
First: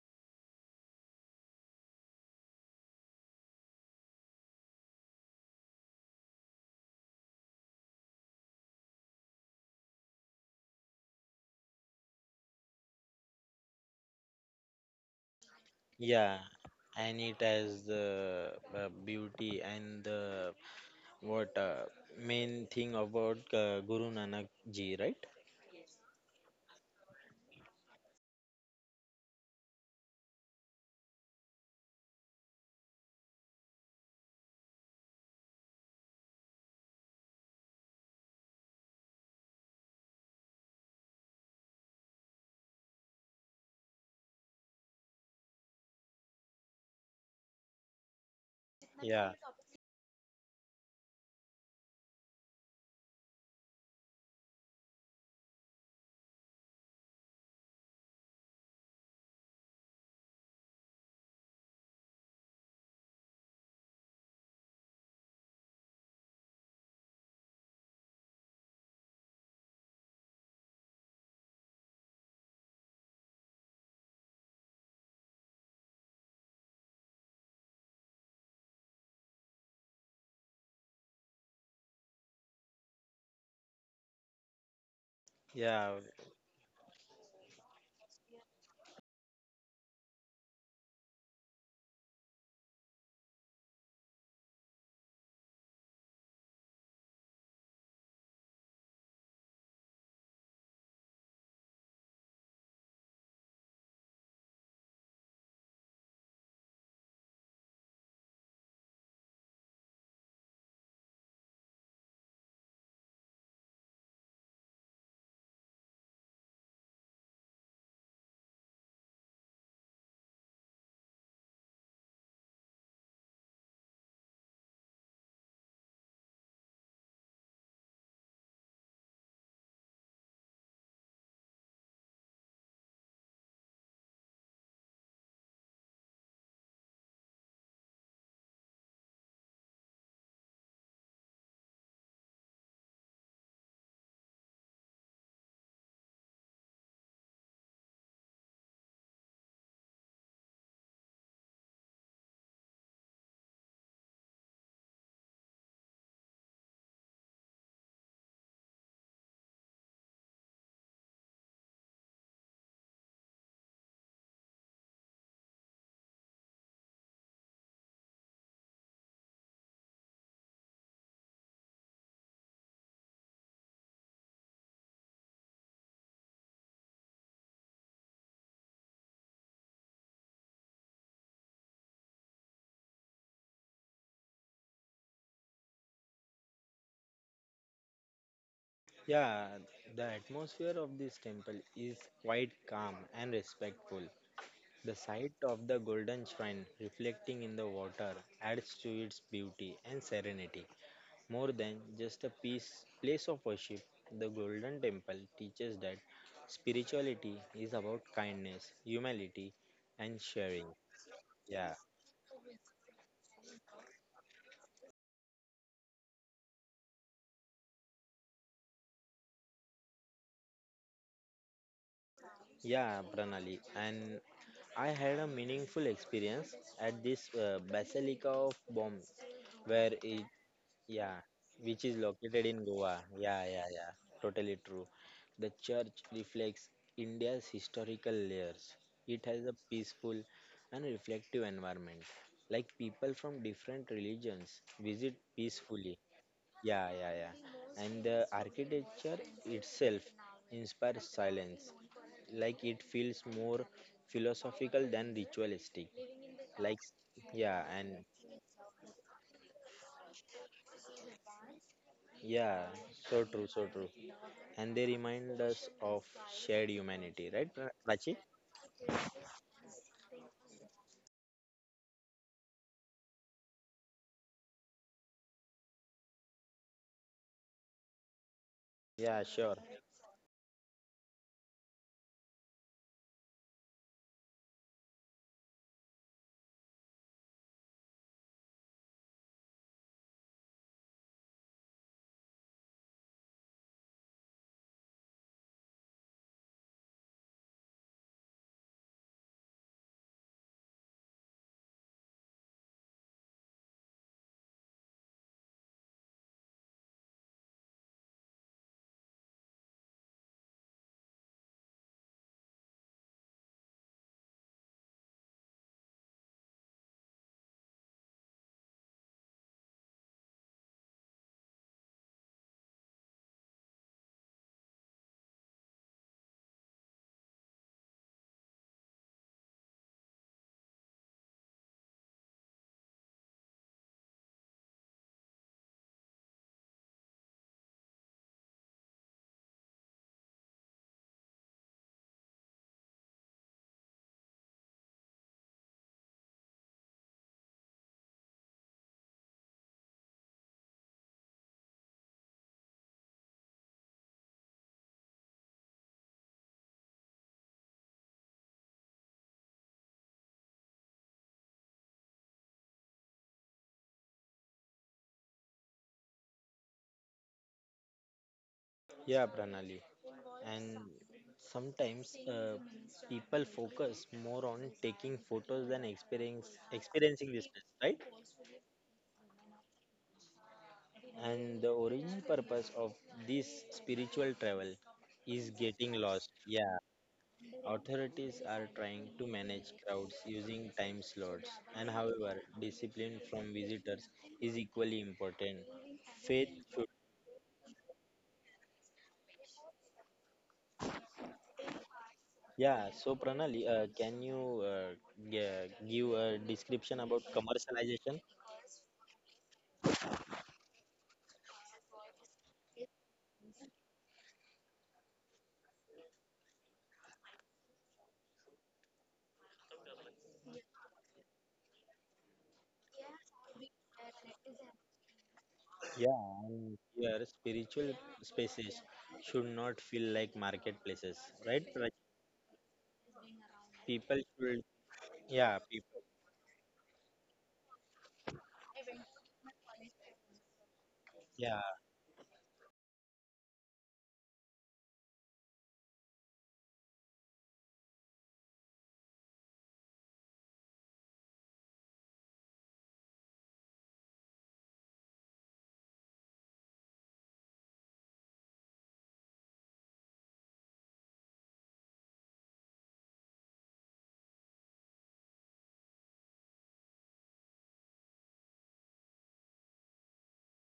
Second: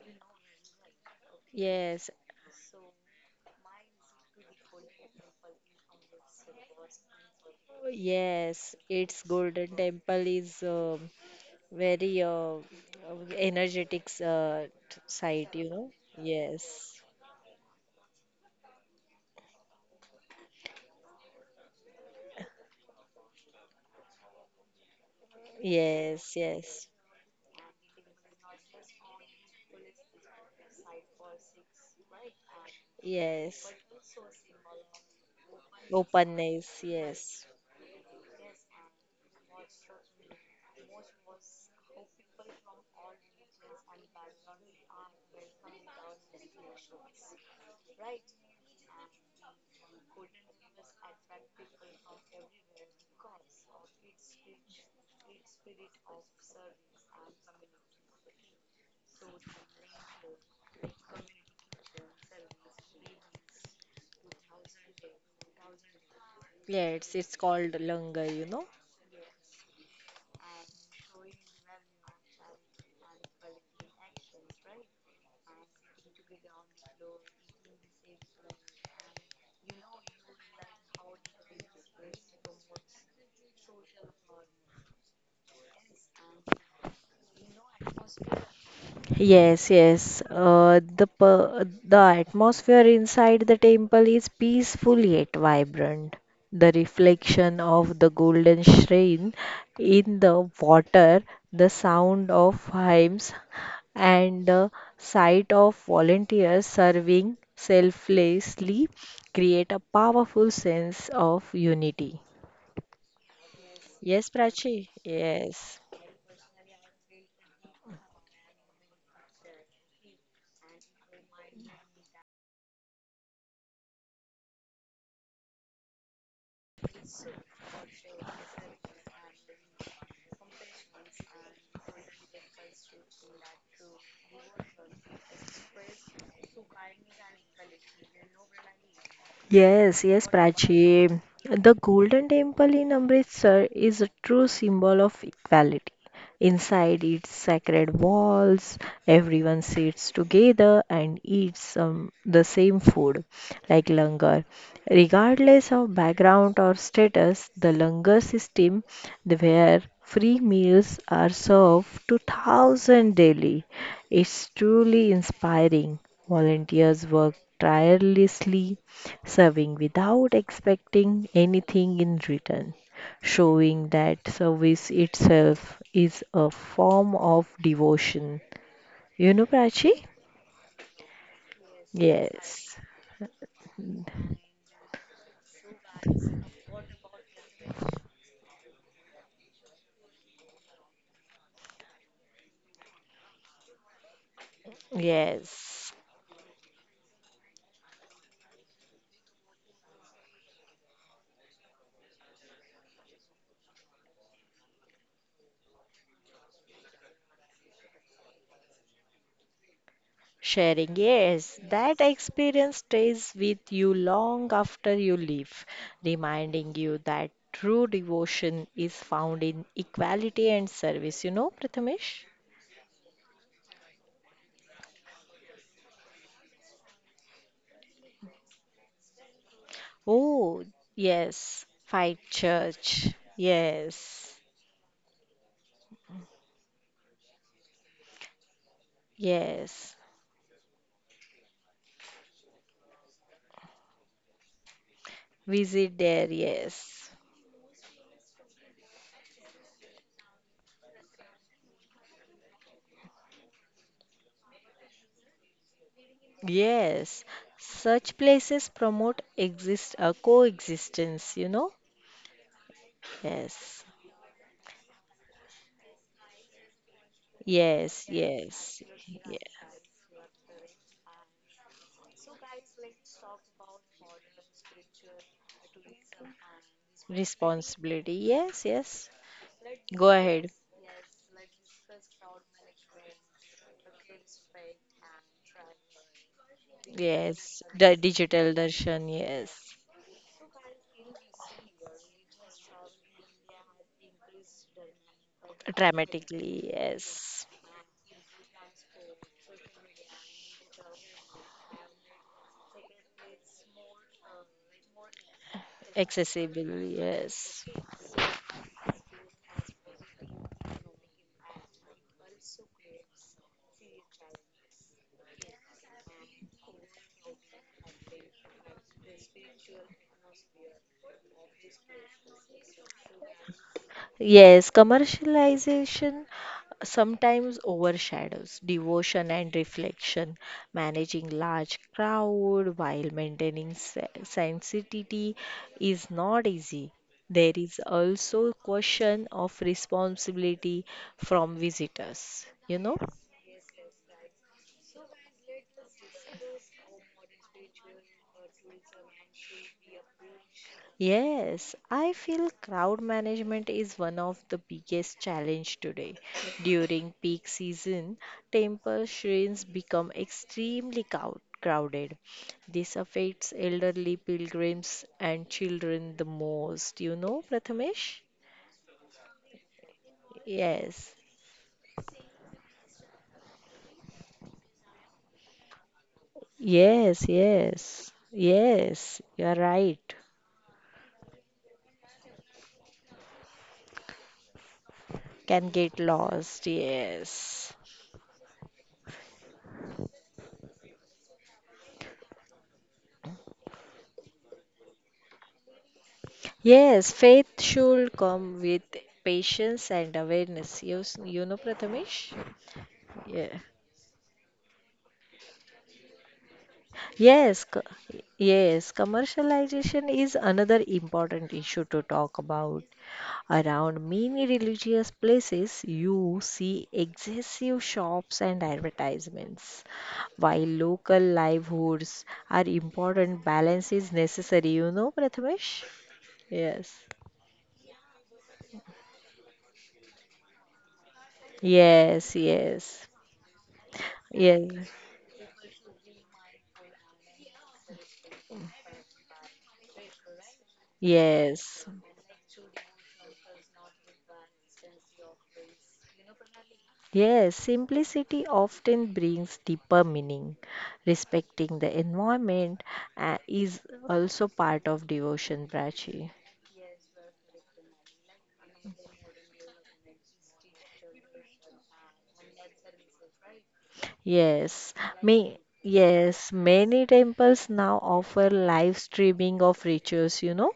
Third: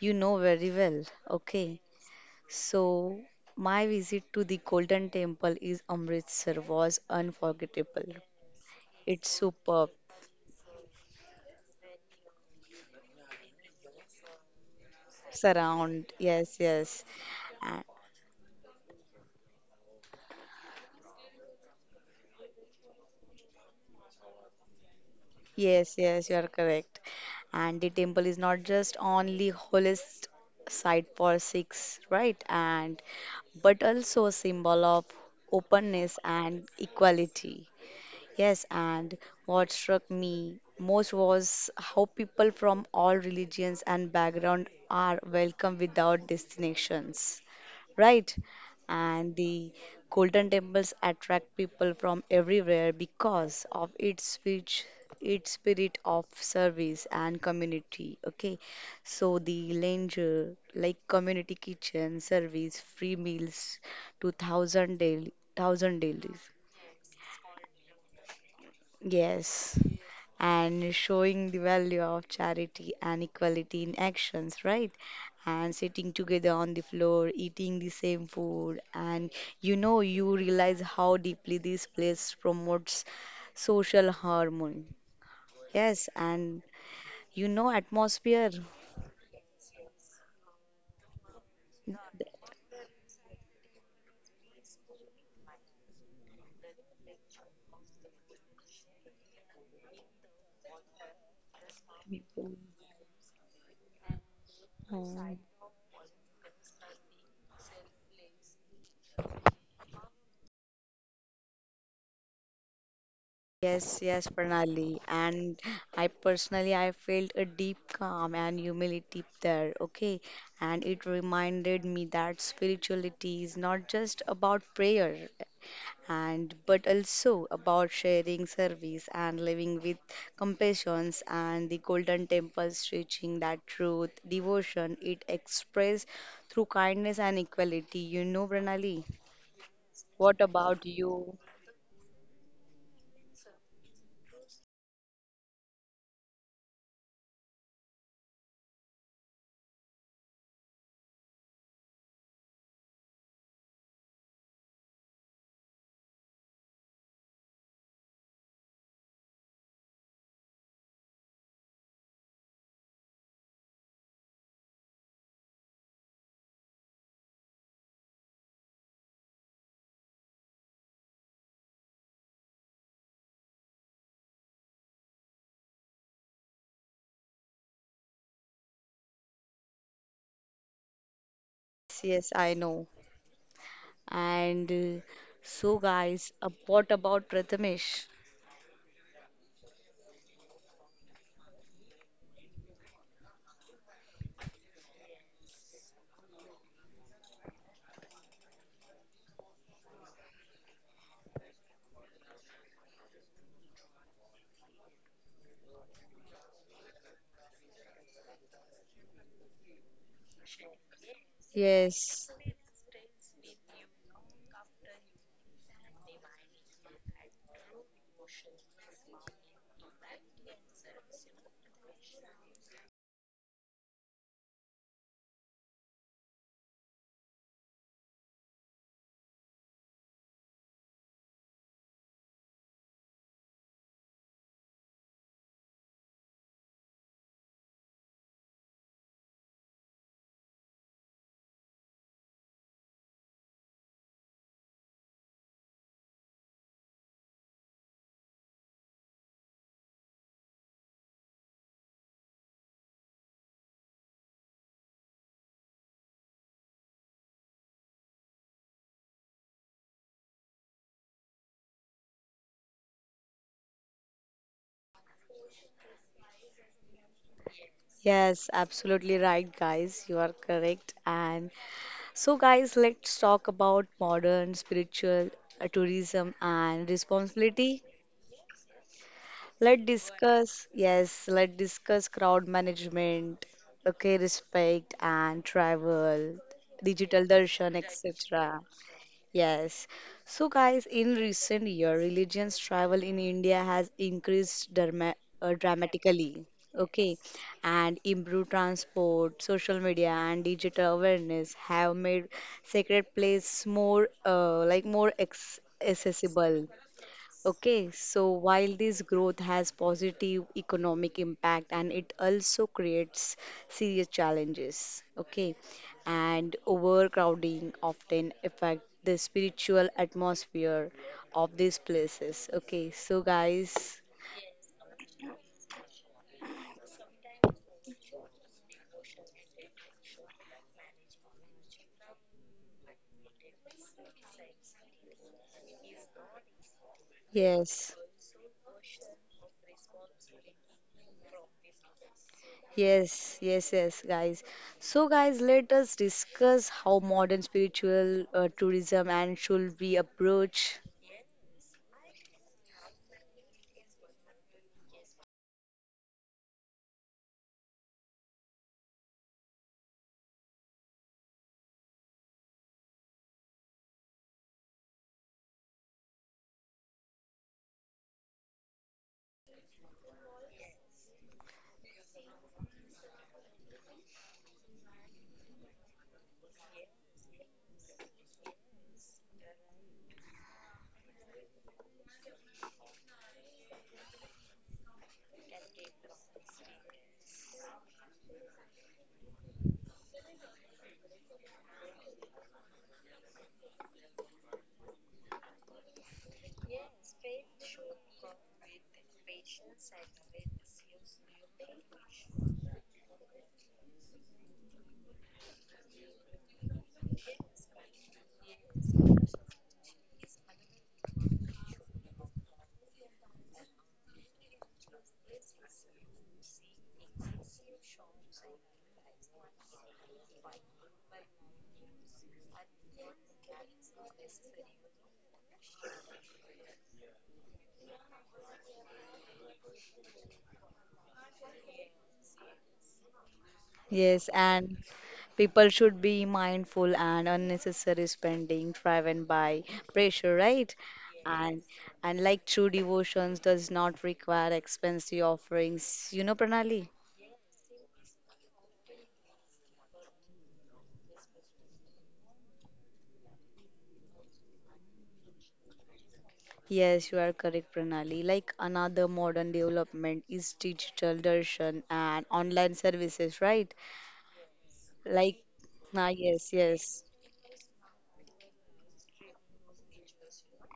You know very well. Okay. Yes, So my visit to the Golden Temple is Amritsar was unforgettable. yes, its It's golden superb. temple is very energetic, side, you know. Surround. Yeah, Yes, Yes, yes. and it has And the beauty and the what main thing about Guru Nanak ji, right? yes, yes, yes, you are yes, correct. And the temple is not just only holiest site for Sikhs, right? And yes. but also a symbol of openness and Openness, yes. equality. Yes, and what struck me most was how people from all religions and background are welcome without destinations, right? Yeah. And the golden temples attract people from everywhere because of its rich, its spirit of service and community. Okay, so the langer like community kitchen service, free meals to thousand daily. Yes, it's called langar, you know. Yes, and showing the value of charity and equality in actions, right? And sitting together on the floor, eating the same food, and you know, you realize how deeply this place promotes social harmony. Yeah, Yes, and you know, atmosphere. Yes, yes. The atmosphere inside the temple is peaceful yet vibrant. The reflection of the golden shrine in the water, the sound of hymns, and the Oh. sight of volunteers serving selflessly create a powerful sense of unity. Yes, yes, Yes, Prachi. Pranali. And Yes. I personally, I felt a deep calm and humility there. Okay. And it reminded me that spirituality is not just about prayer and but also about sharing service and living with compassions, and the golden temple stretching that truth, devotion it expressed through kindness and equality. You know, Pranali? Yes, yes, Prachi. The Golden Temple in Amritsar is a true symbol of equality. Inside its sacred walls, everyone sits together and eats some, the same food, like langar. Regardless of background or status, the langar system, where free meals are served to thousands daily, is truly inspiring. Volunteers work tirelessly serving without expecting anything in return, showing that service itself is a form of devotion. You know, Prachi? Yes, yes, I Yes, know. And so, guys, what about Prathamesh? Yeah, the atmosphere of this temple is quite calm and respectful. The sight of the yes. golden shrine reflecting in the water adds to its beauty and serenity. More than just a peace, place of worship, the golden temple teaches that spirituality is about kindness, humility, and sharing. Sharing, yes, Yeah, that Yes, experience stays with you long after you leave, reminding you that true devotion is found in equality and service. You know, Prathamesh? yeah, Pranali. And I had a meaningful experience at this Basilica of Bom, where it Oh, Yeah, yes, which is fight located in Goa. church. Yeah. Yes. Totally true. The church reflects India's historical layers. It has a Yes, peaceful and reflective environment. Like people from different religions visit peacefully. visit there, yes. Yeah. And the architecture itself inspires silence. Like it feels more philosophical than ritualistic. Like, Yes, yeah, and such places promote exist coexistence, you know? yeah, so true, so Yes, true. And they remind us of shared humanity, right, yes, Prachi? yes, yes, absolutely yes. right, guys. You are correct. And so, guys, let's talk about modern spiritual tourism and responsibility. Responsibility, yes, yes. Yeah, sure. Let's Go ahead. discuss, yes, let's discuss crowd management, okay, respect and travel, digital Yes, darshan, the digital etc. darshan, yes. Yes. So, guys, in recent year, religions travel in India has increased derma dramatically. Dramatically, Okay, yes. and improved transport, social media, and digital awareness have made sacred place like more ex accessible. Accessible, yes. Okay, so while this growth has positive economic impact, and it also creates serious challenges, okay, and overcrowding often affect the spiritual atmosphere of these places. Okay, so guys, Yes, commercialization sometimes overshadows devotion and reflection. Managing large crowd while maintaining sanctity is not easy. There is yes. also question of responsibility from visitors, you know. Yes, yes, yes, guys. So, guys, let us discuss how modern spiritual tourism and should we approach. Yes, I feel crowd management is one of the biggest challenge today. During peak season, temple shrines become extremely crowded. This affects elderly pilgrims and children the most, you know, Prathamesh? Yeah, Pranali. And Yes. sometimes people focus more on taking photos than experience Yes, experiencing this place, right? yes. Yes, you're right. And the origin purpose of this spiritual travel is Can getting get lost. lost. Yeah, Yes. authorities are trying to manage crowds using time slots, and however, discipline from visitors is equally important. Faith should Yes, faith should come with patience and awareness. Yes, you know, Prathamesh? Yeah, so Yeah. Pranali, give a description about Yes, co- commercialization? yes, commercialization is another important issue to talk about. Around many religious places, you see excessive shops and advertisements. While local livelihoods are important, balance is necessary. You know, Prathamesh? Yeah, and Yes. your spiritual spaces should not feel like marketplaces, right? Prachi? Yes, yes. People Yes, should, and Yes. yeah, people should people, be mindful and unnecessary spending driven by pressure, right? yeah, And Yes, like true devotions does not require expensive offerings. You know, Pranali? yes, simplicity often brings deeper meaning. Respecting the environment is also part of devotion, Prachi. Yes, you are correct, Pranali. Like another modern development is digital darshan and online services, right? Yes, Like, me. ah, yes, Yes, yes, many temples now offer live streaming of rituals, you know.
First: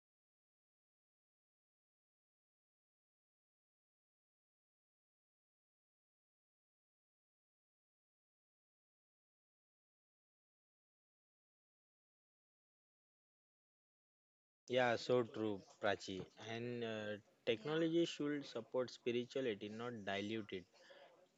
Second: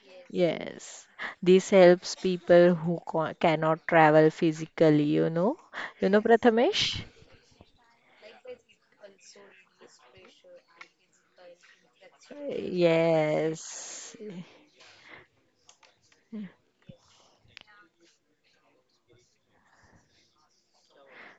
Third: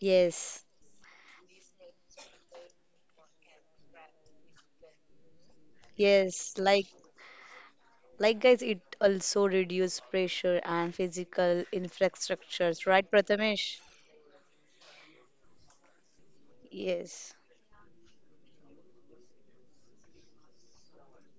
yes, Yes, this helps people who cannot travel physically, you know. You know, yes. Like Prathamesh? Like guys, it also reduce pressure and physical infrastructures, right, Prathamesh? Yes, yeah, so true, Prachi. And Yes, technology should support spirituality, not dilute it.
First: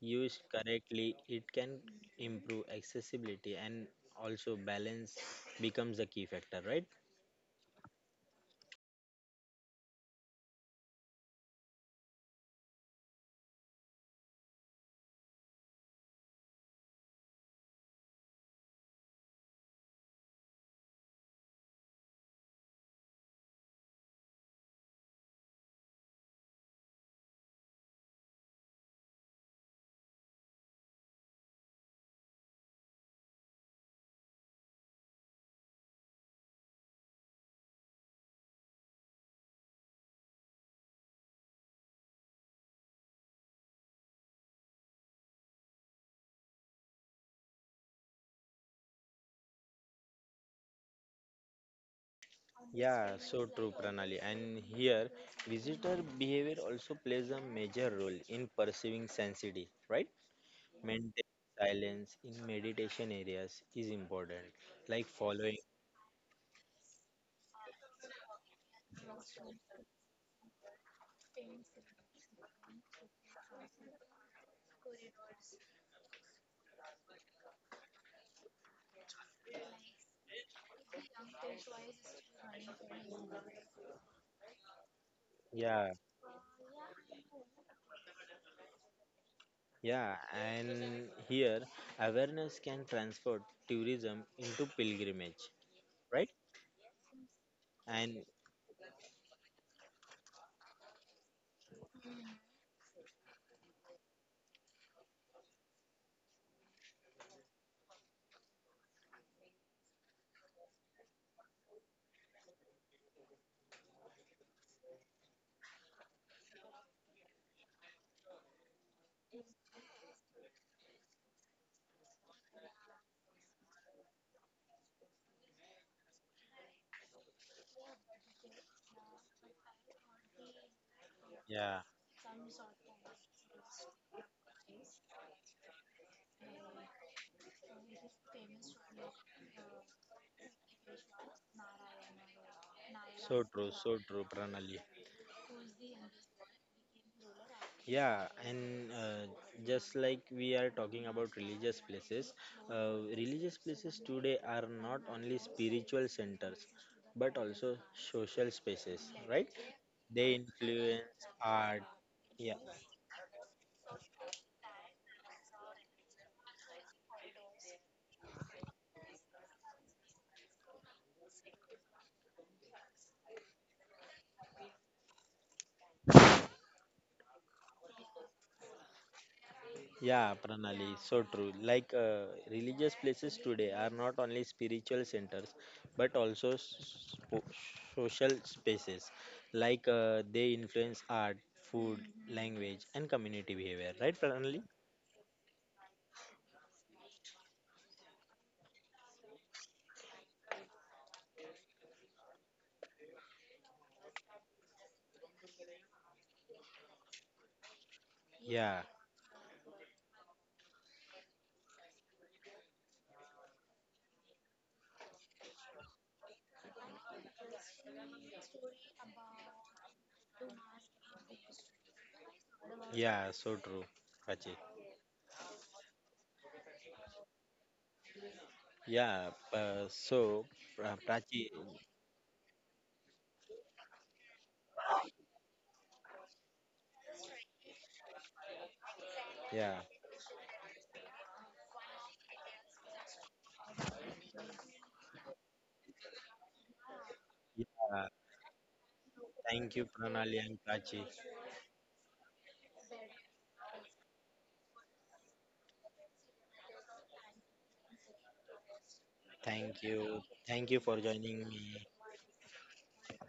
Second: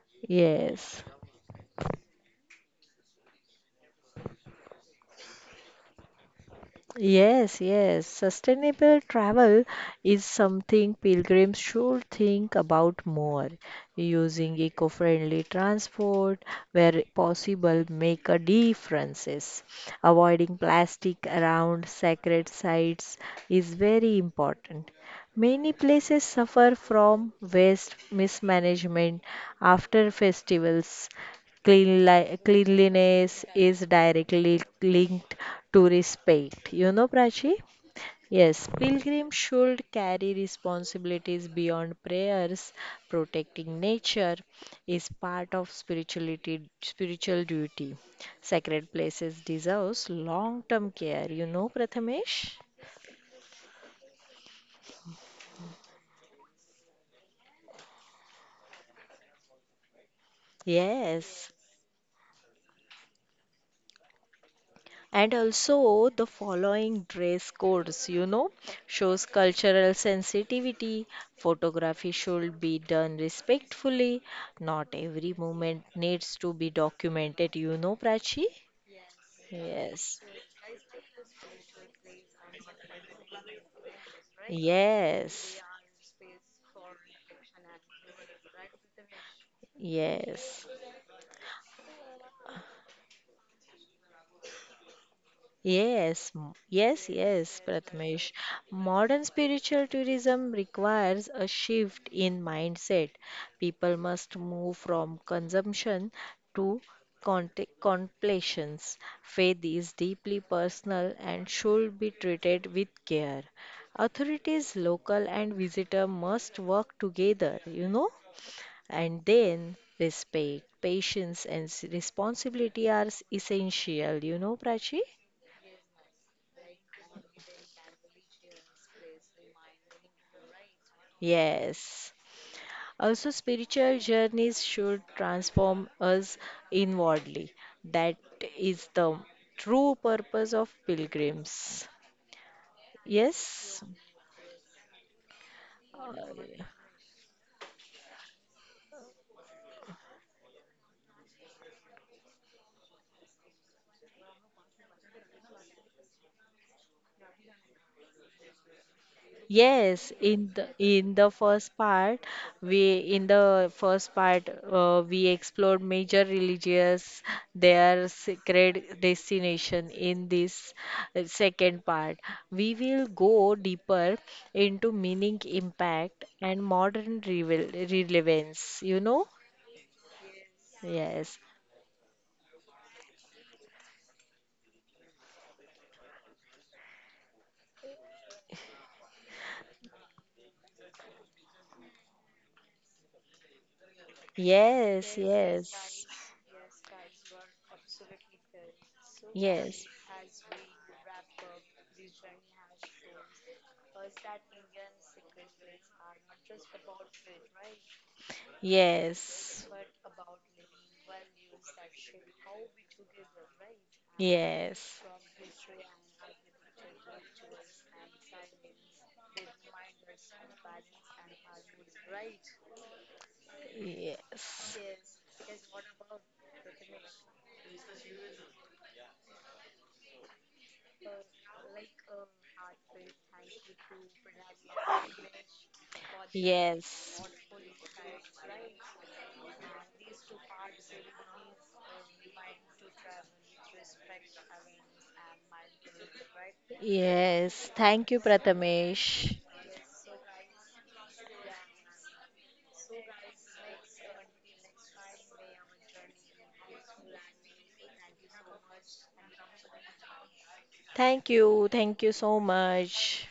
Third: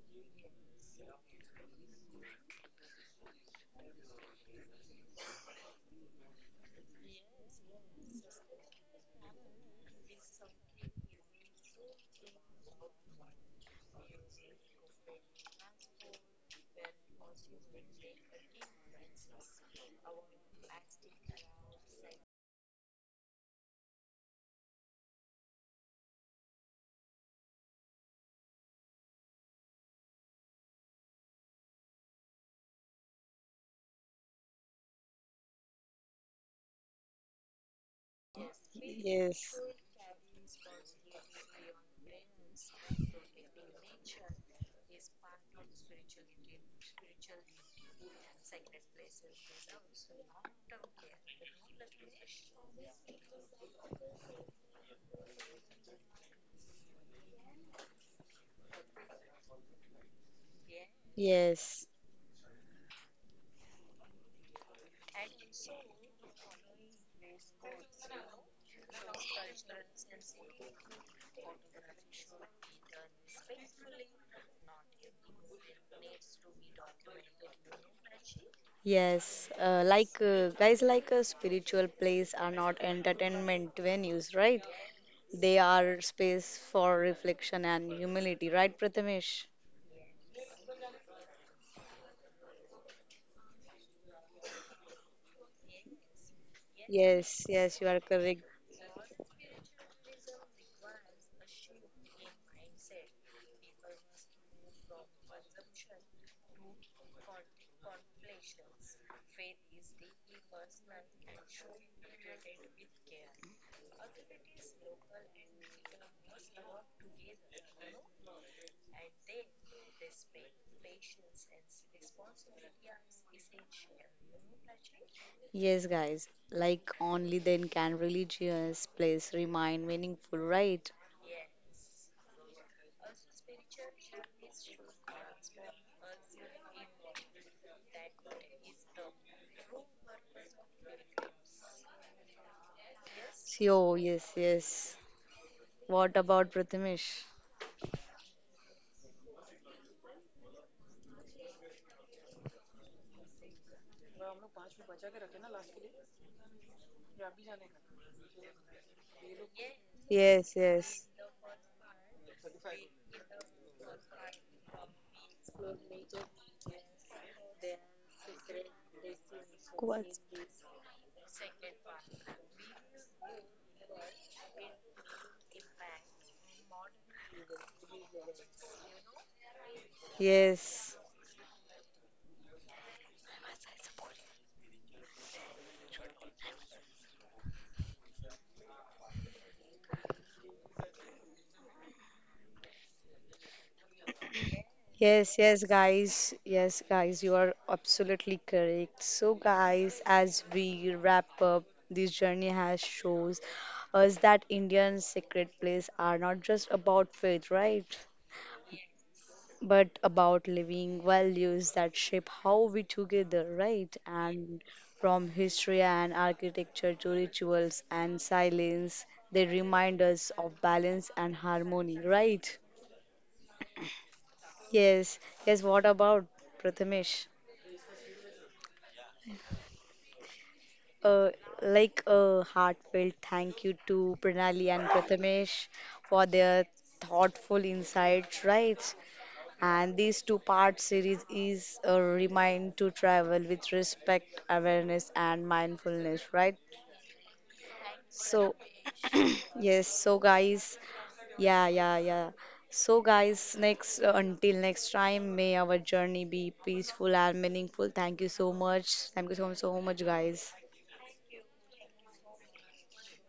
Used yes. correctly, it can improve accessibility and also balance becomes a key factor, right? Yes, yes. Sustainable travel is something pilgrims should think about more. Using eco-friendly transport where possible make a difference. Avoiding plastic around sacred sites is very important. Many places suffer from waste mismanagement after festivals. Cleanliness is directly linked to respect. You know, Prachi? Yes, pilgrims yes, should carry responsibilities beyond prayers. Protecting nature is part of spirituality, spiritual duty. Sacred places deserves long-term care. You know, Prathamesh? Yeah, so true, Pranali. And here, visitor behavior also plays a major role in perceiving sensitivity, right? Maintaining Yes. yes, silence in meditation areas is important, like And following. also, the following dress codes, you know, shows cultural sensitivity. Photography should be done respectfully. Not every moment needs to be documented, you know, Prachi? yes. Yes. Like guys, like spiritual plays are not entertainment venues, right? They Yes. Yeah, are space for reflection and humility, right, Prathamesh? yeah. Yes. And here, awareness can transfer tourism into pilgrimage, right? Yes, Yes, yes, yes, you are And Prathamesh. correct. Modern spiritual tourism requires a shift in mindset. People must move from consumption to contemplations. Faith is deeply personal and should be treated with care. Authorities, local and visitor must work together, you know? And then respect, patience, and responsibility are essential, you know, Prachi? Yes, guys. Like only then can religious place remain meaningful, right? yeah, Yes. Also, spiritual journeys should transform us inwardly. That is the true purpose of pilgrims. Yes. So so true, yes, Pranali. yes. Uh, What about Prathamesh? Yeah, and just like we are talking about religious places today are not only spiritual centers but also social spaces, right? yes, They in Yes, the yes. in influence the first art. part, Yeah, we explored major religious their sacred destination. What? In this second part, we will go deeper into meaning, impact, and modern revel relevance. You know? yeah, Pranali, Yes. so Yes. true. Like religious places today are not only spiritual centers but also social spaces. Like they influence art, food, language, and community behavior, right, Pranali? Yes. Yes, yes, Yes. guys. Yes, guys, you are absolutely correct. So, Yes. guys, as we wrap up, this journey has shows us that Indian sacred places are not just about faith, right? Yeah. Yes. But about living values that shape how we together, right? And Yes. from history and architecture to rituals and silence, they remind us of balance and harmony, right? Yeah, so true, Prachi. Yes. Yes, yes, what about Prathamesh? Yeah, uh, so Uh, Prachi, like a heartfelt thank you to Pranali and Prathamesh for their Yes. thoughtful insights, right? yeah, And this two-part series is a remind to travel with respect, awareness, and mindfulness, right? Yes. yeah. Thank you, So, Prathamesh. Thank you, yes, so Pranali and guys, Prachi. yeah, yeah, yeah. So, guys, next until next time, may our journey be peaceful and meaningful. Thank you so much. Thank you so, so Thank much, you, guys. thank you for Thank joining you. me. Thank you so much.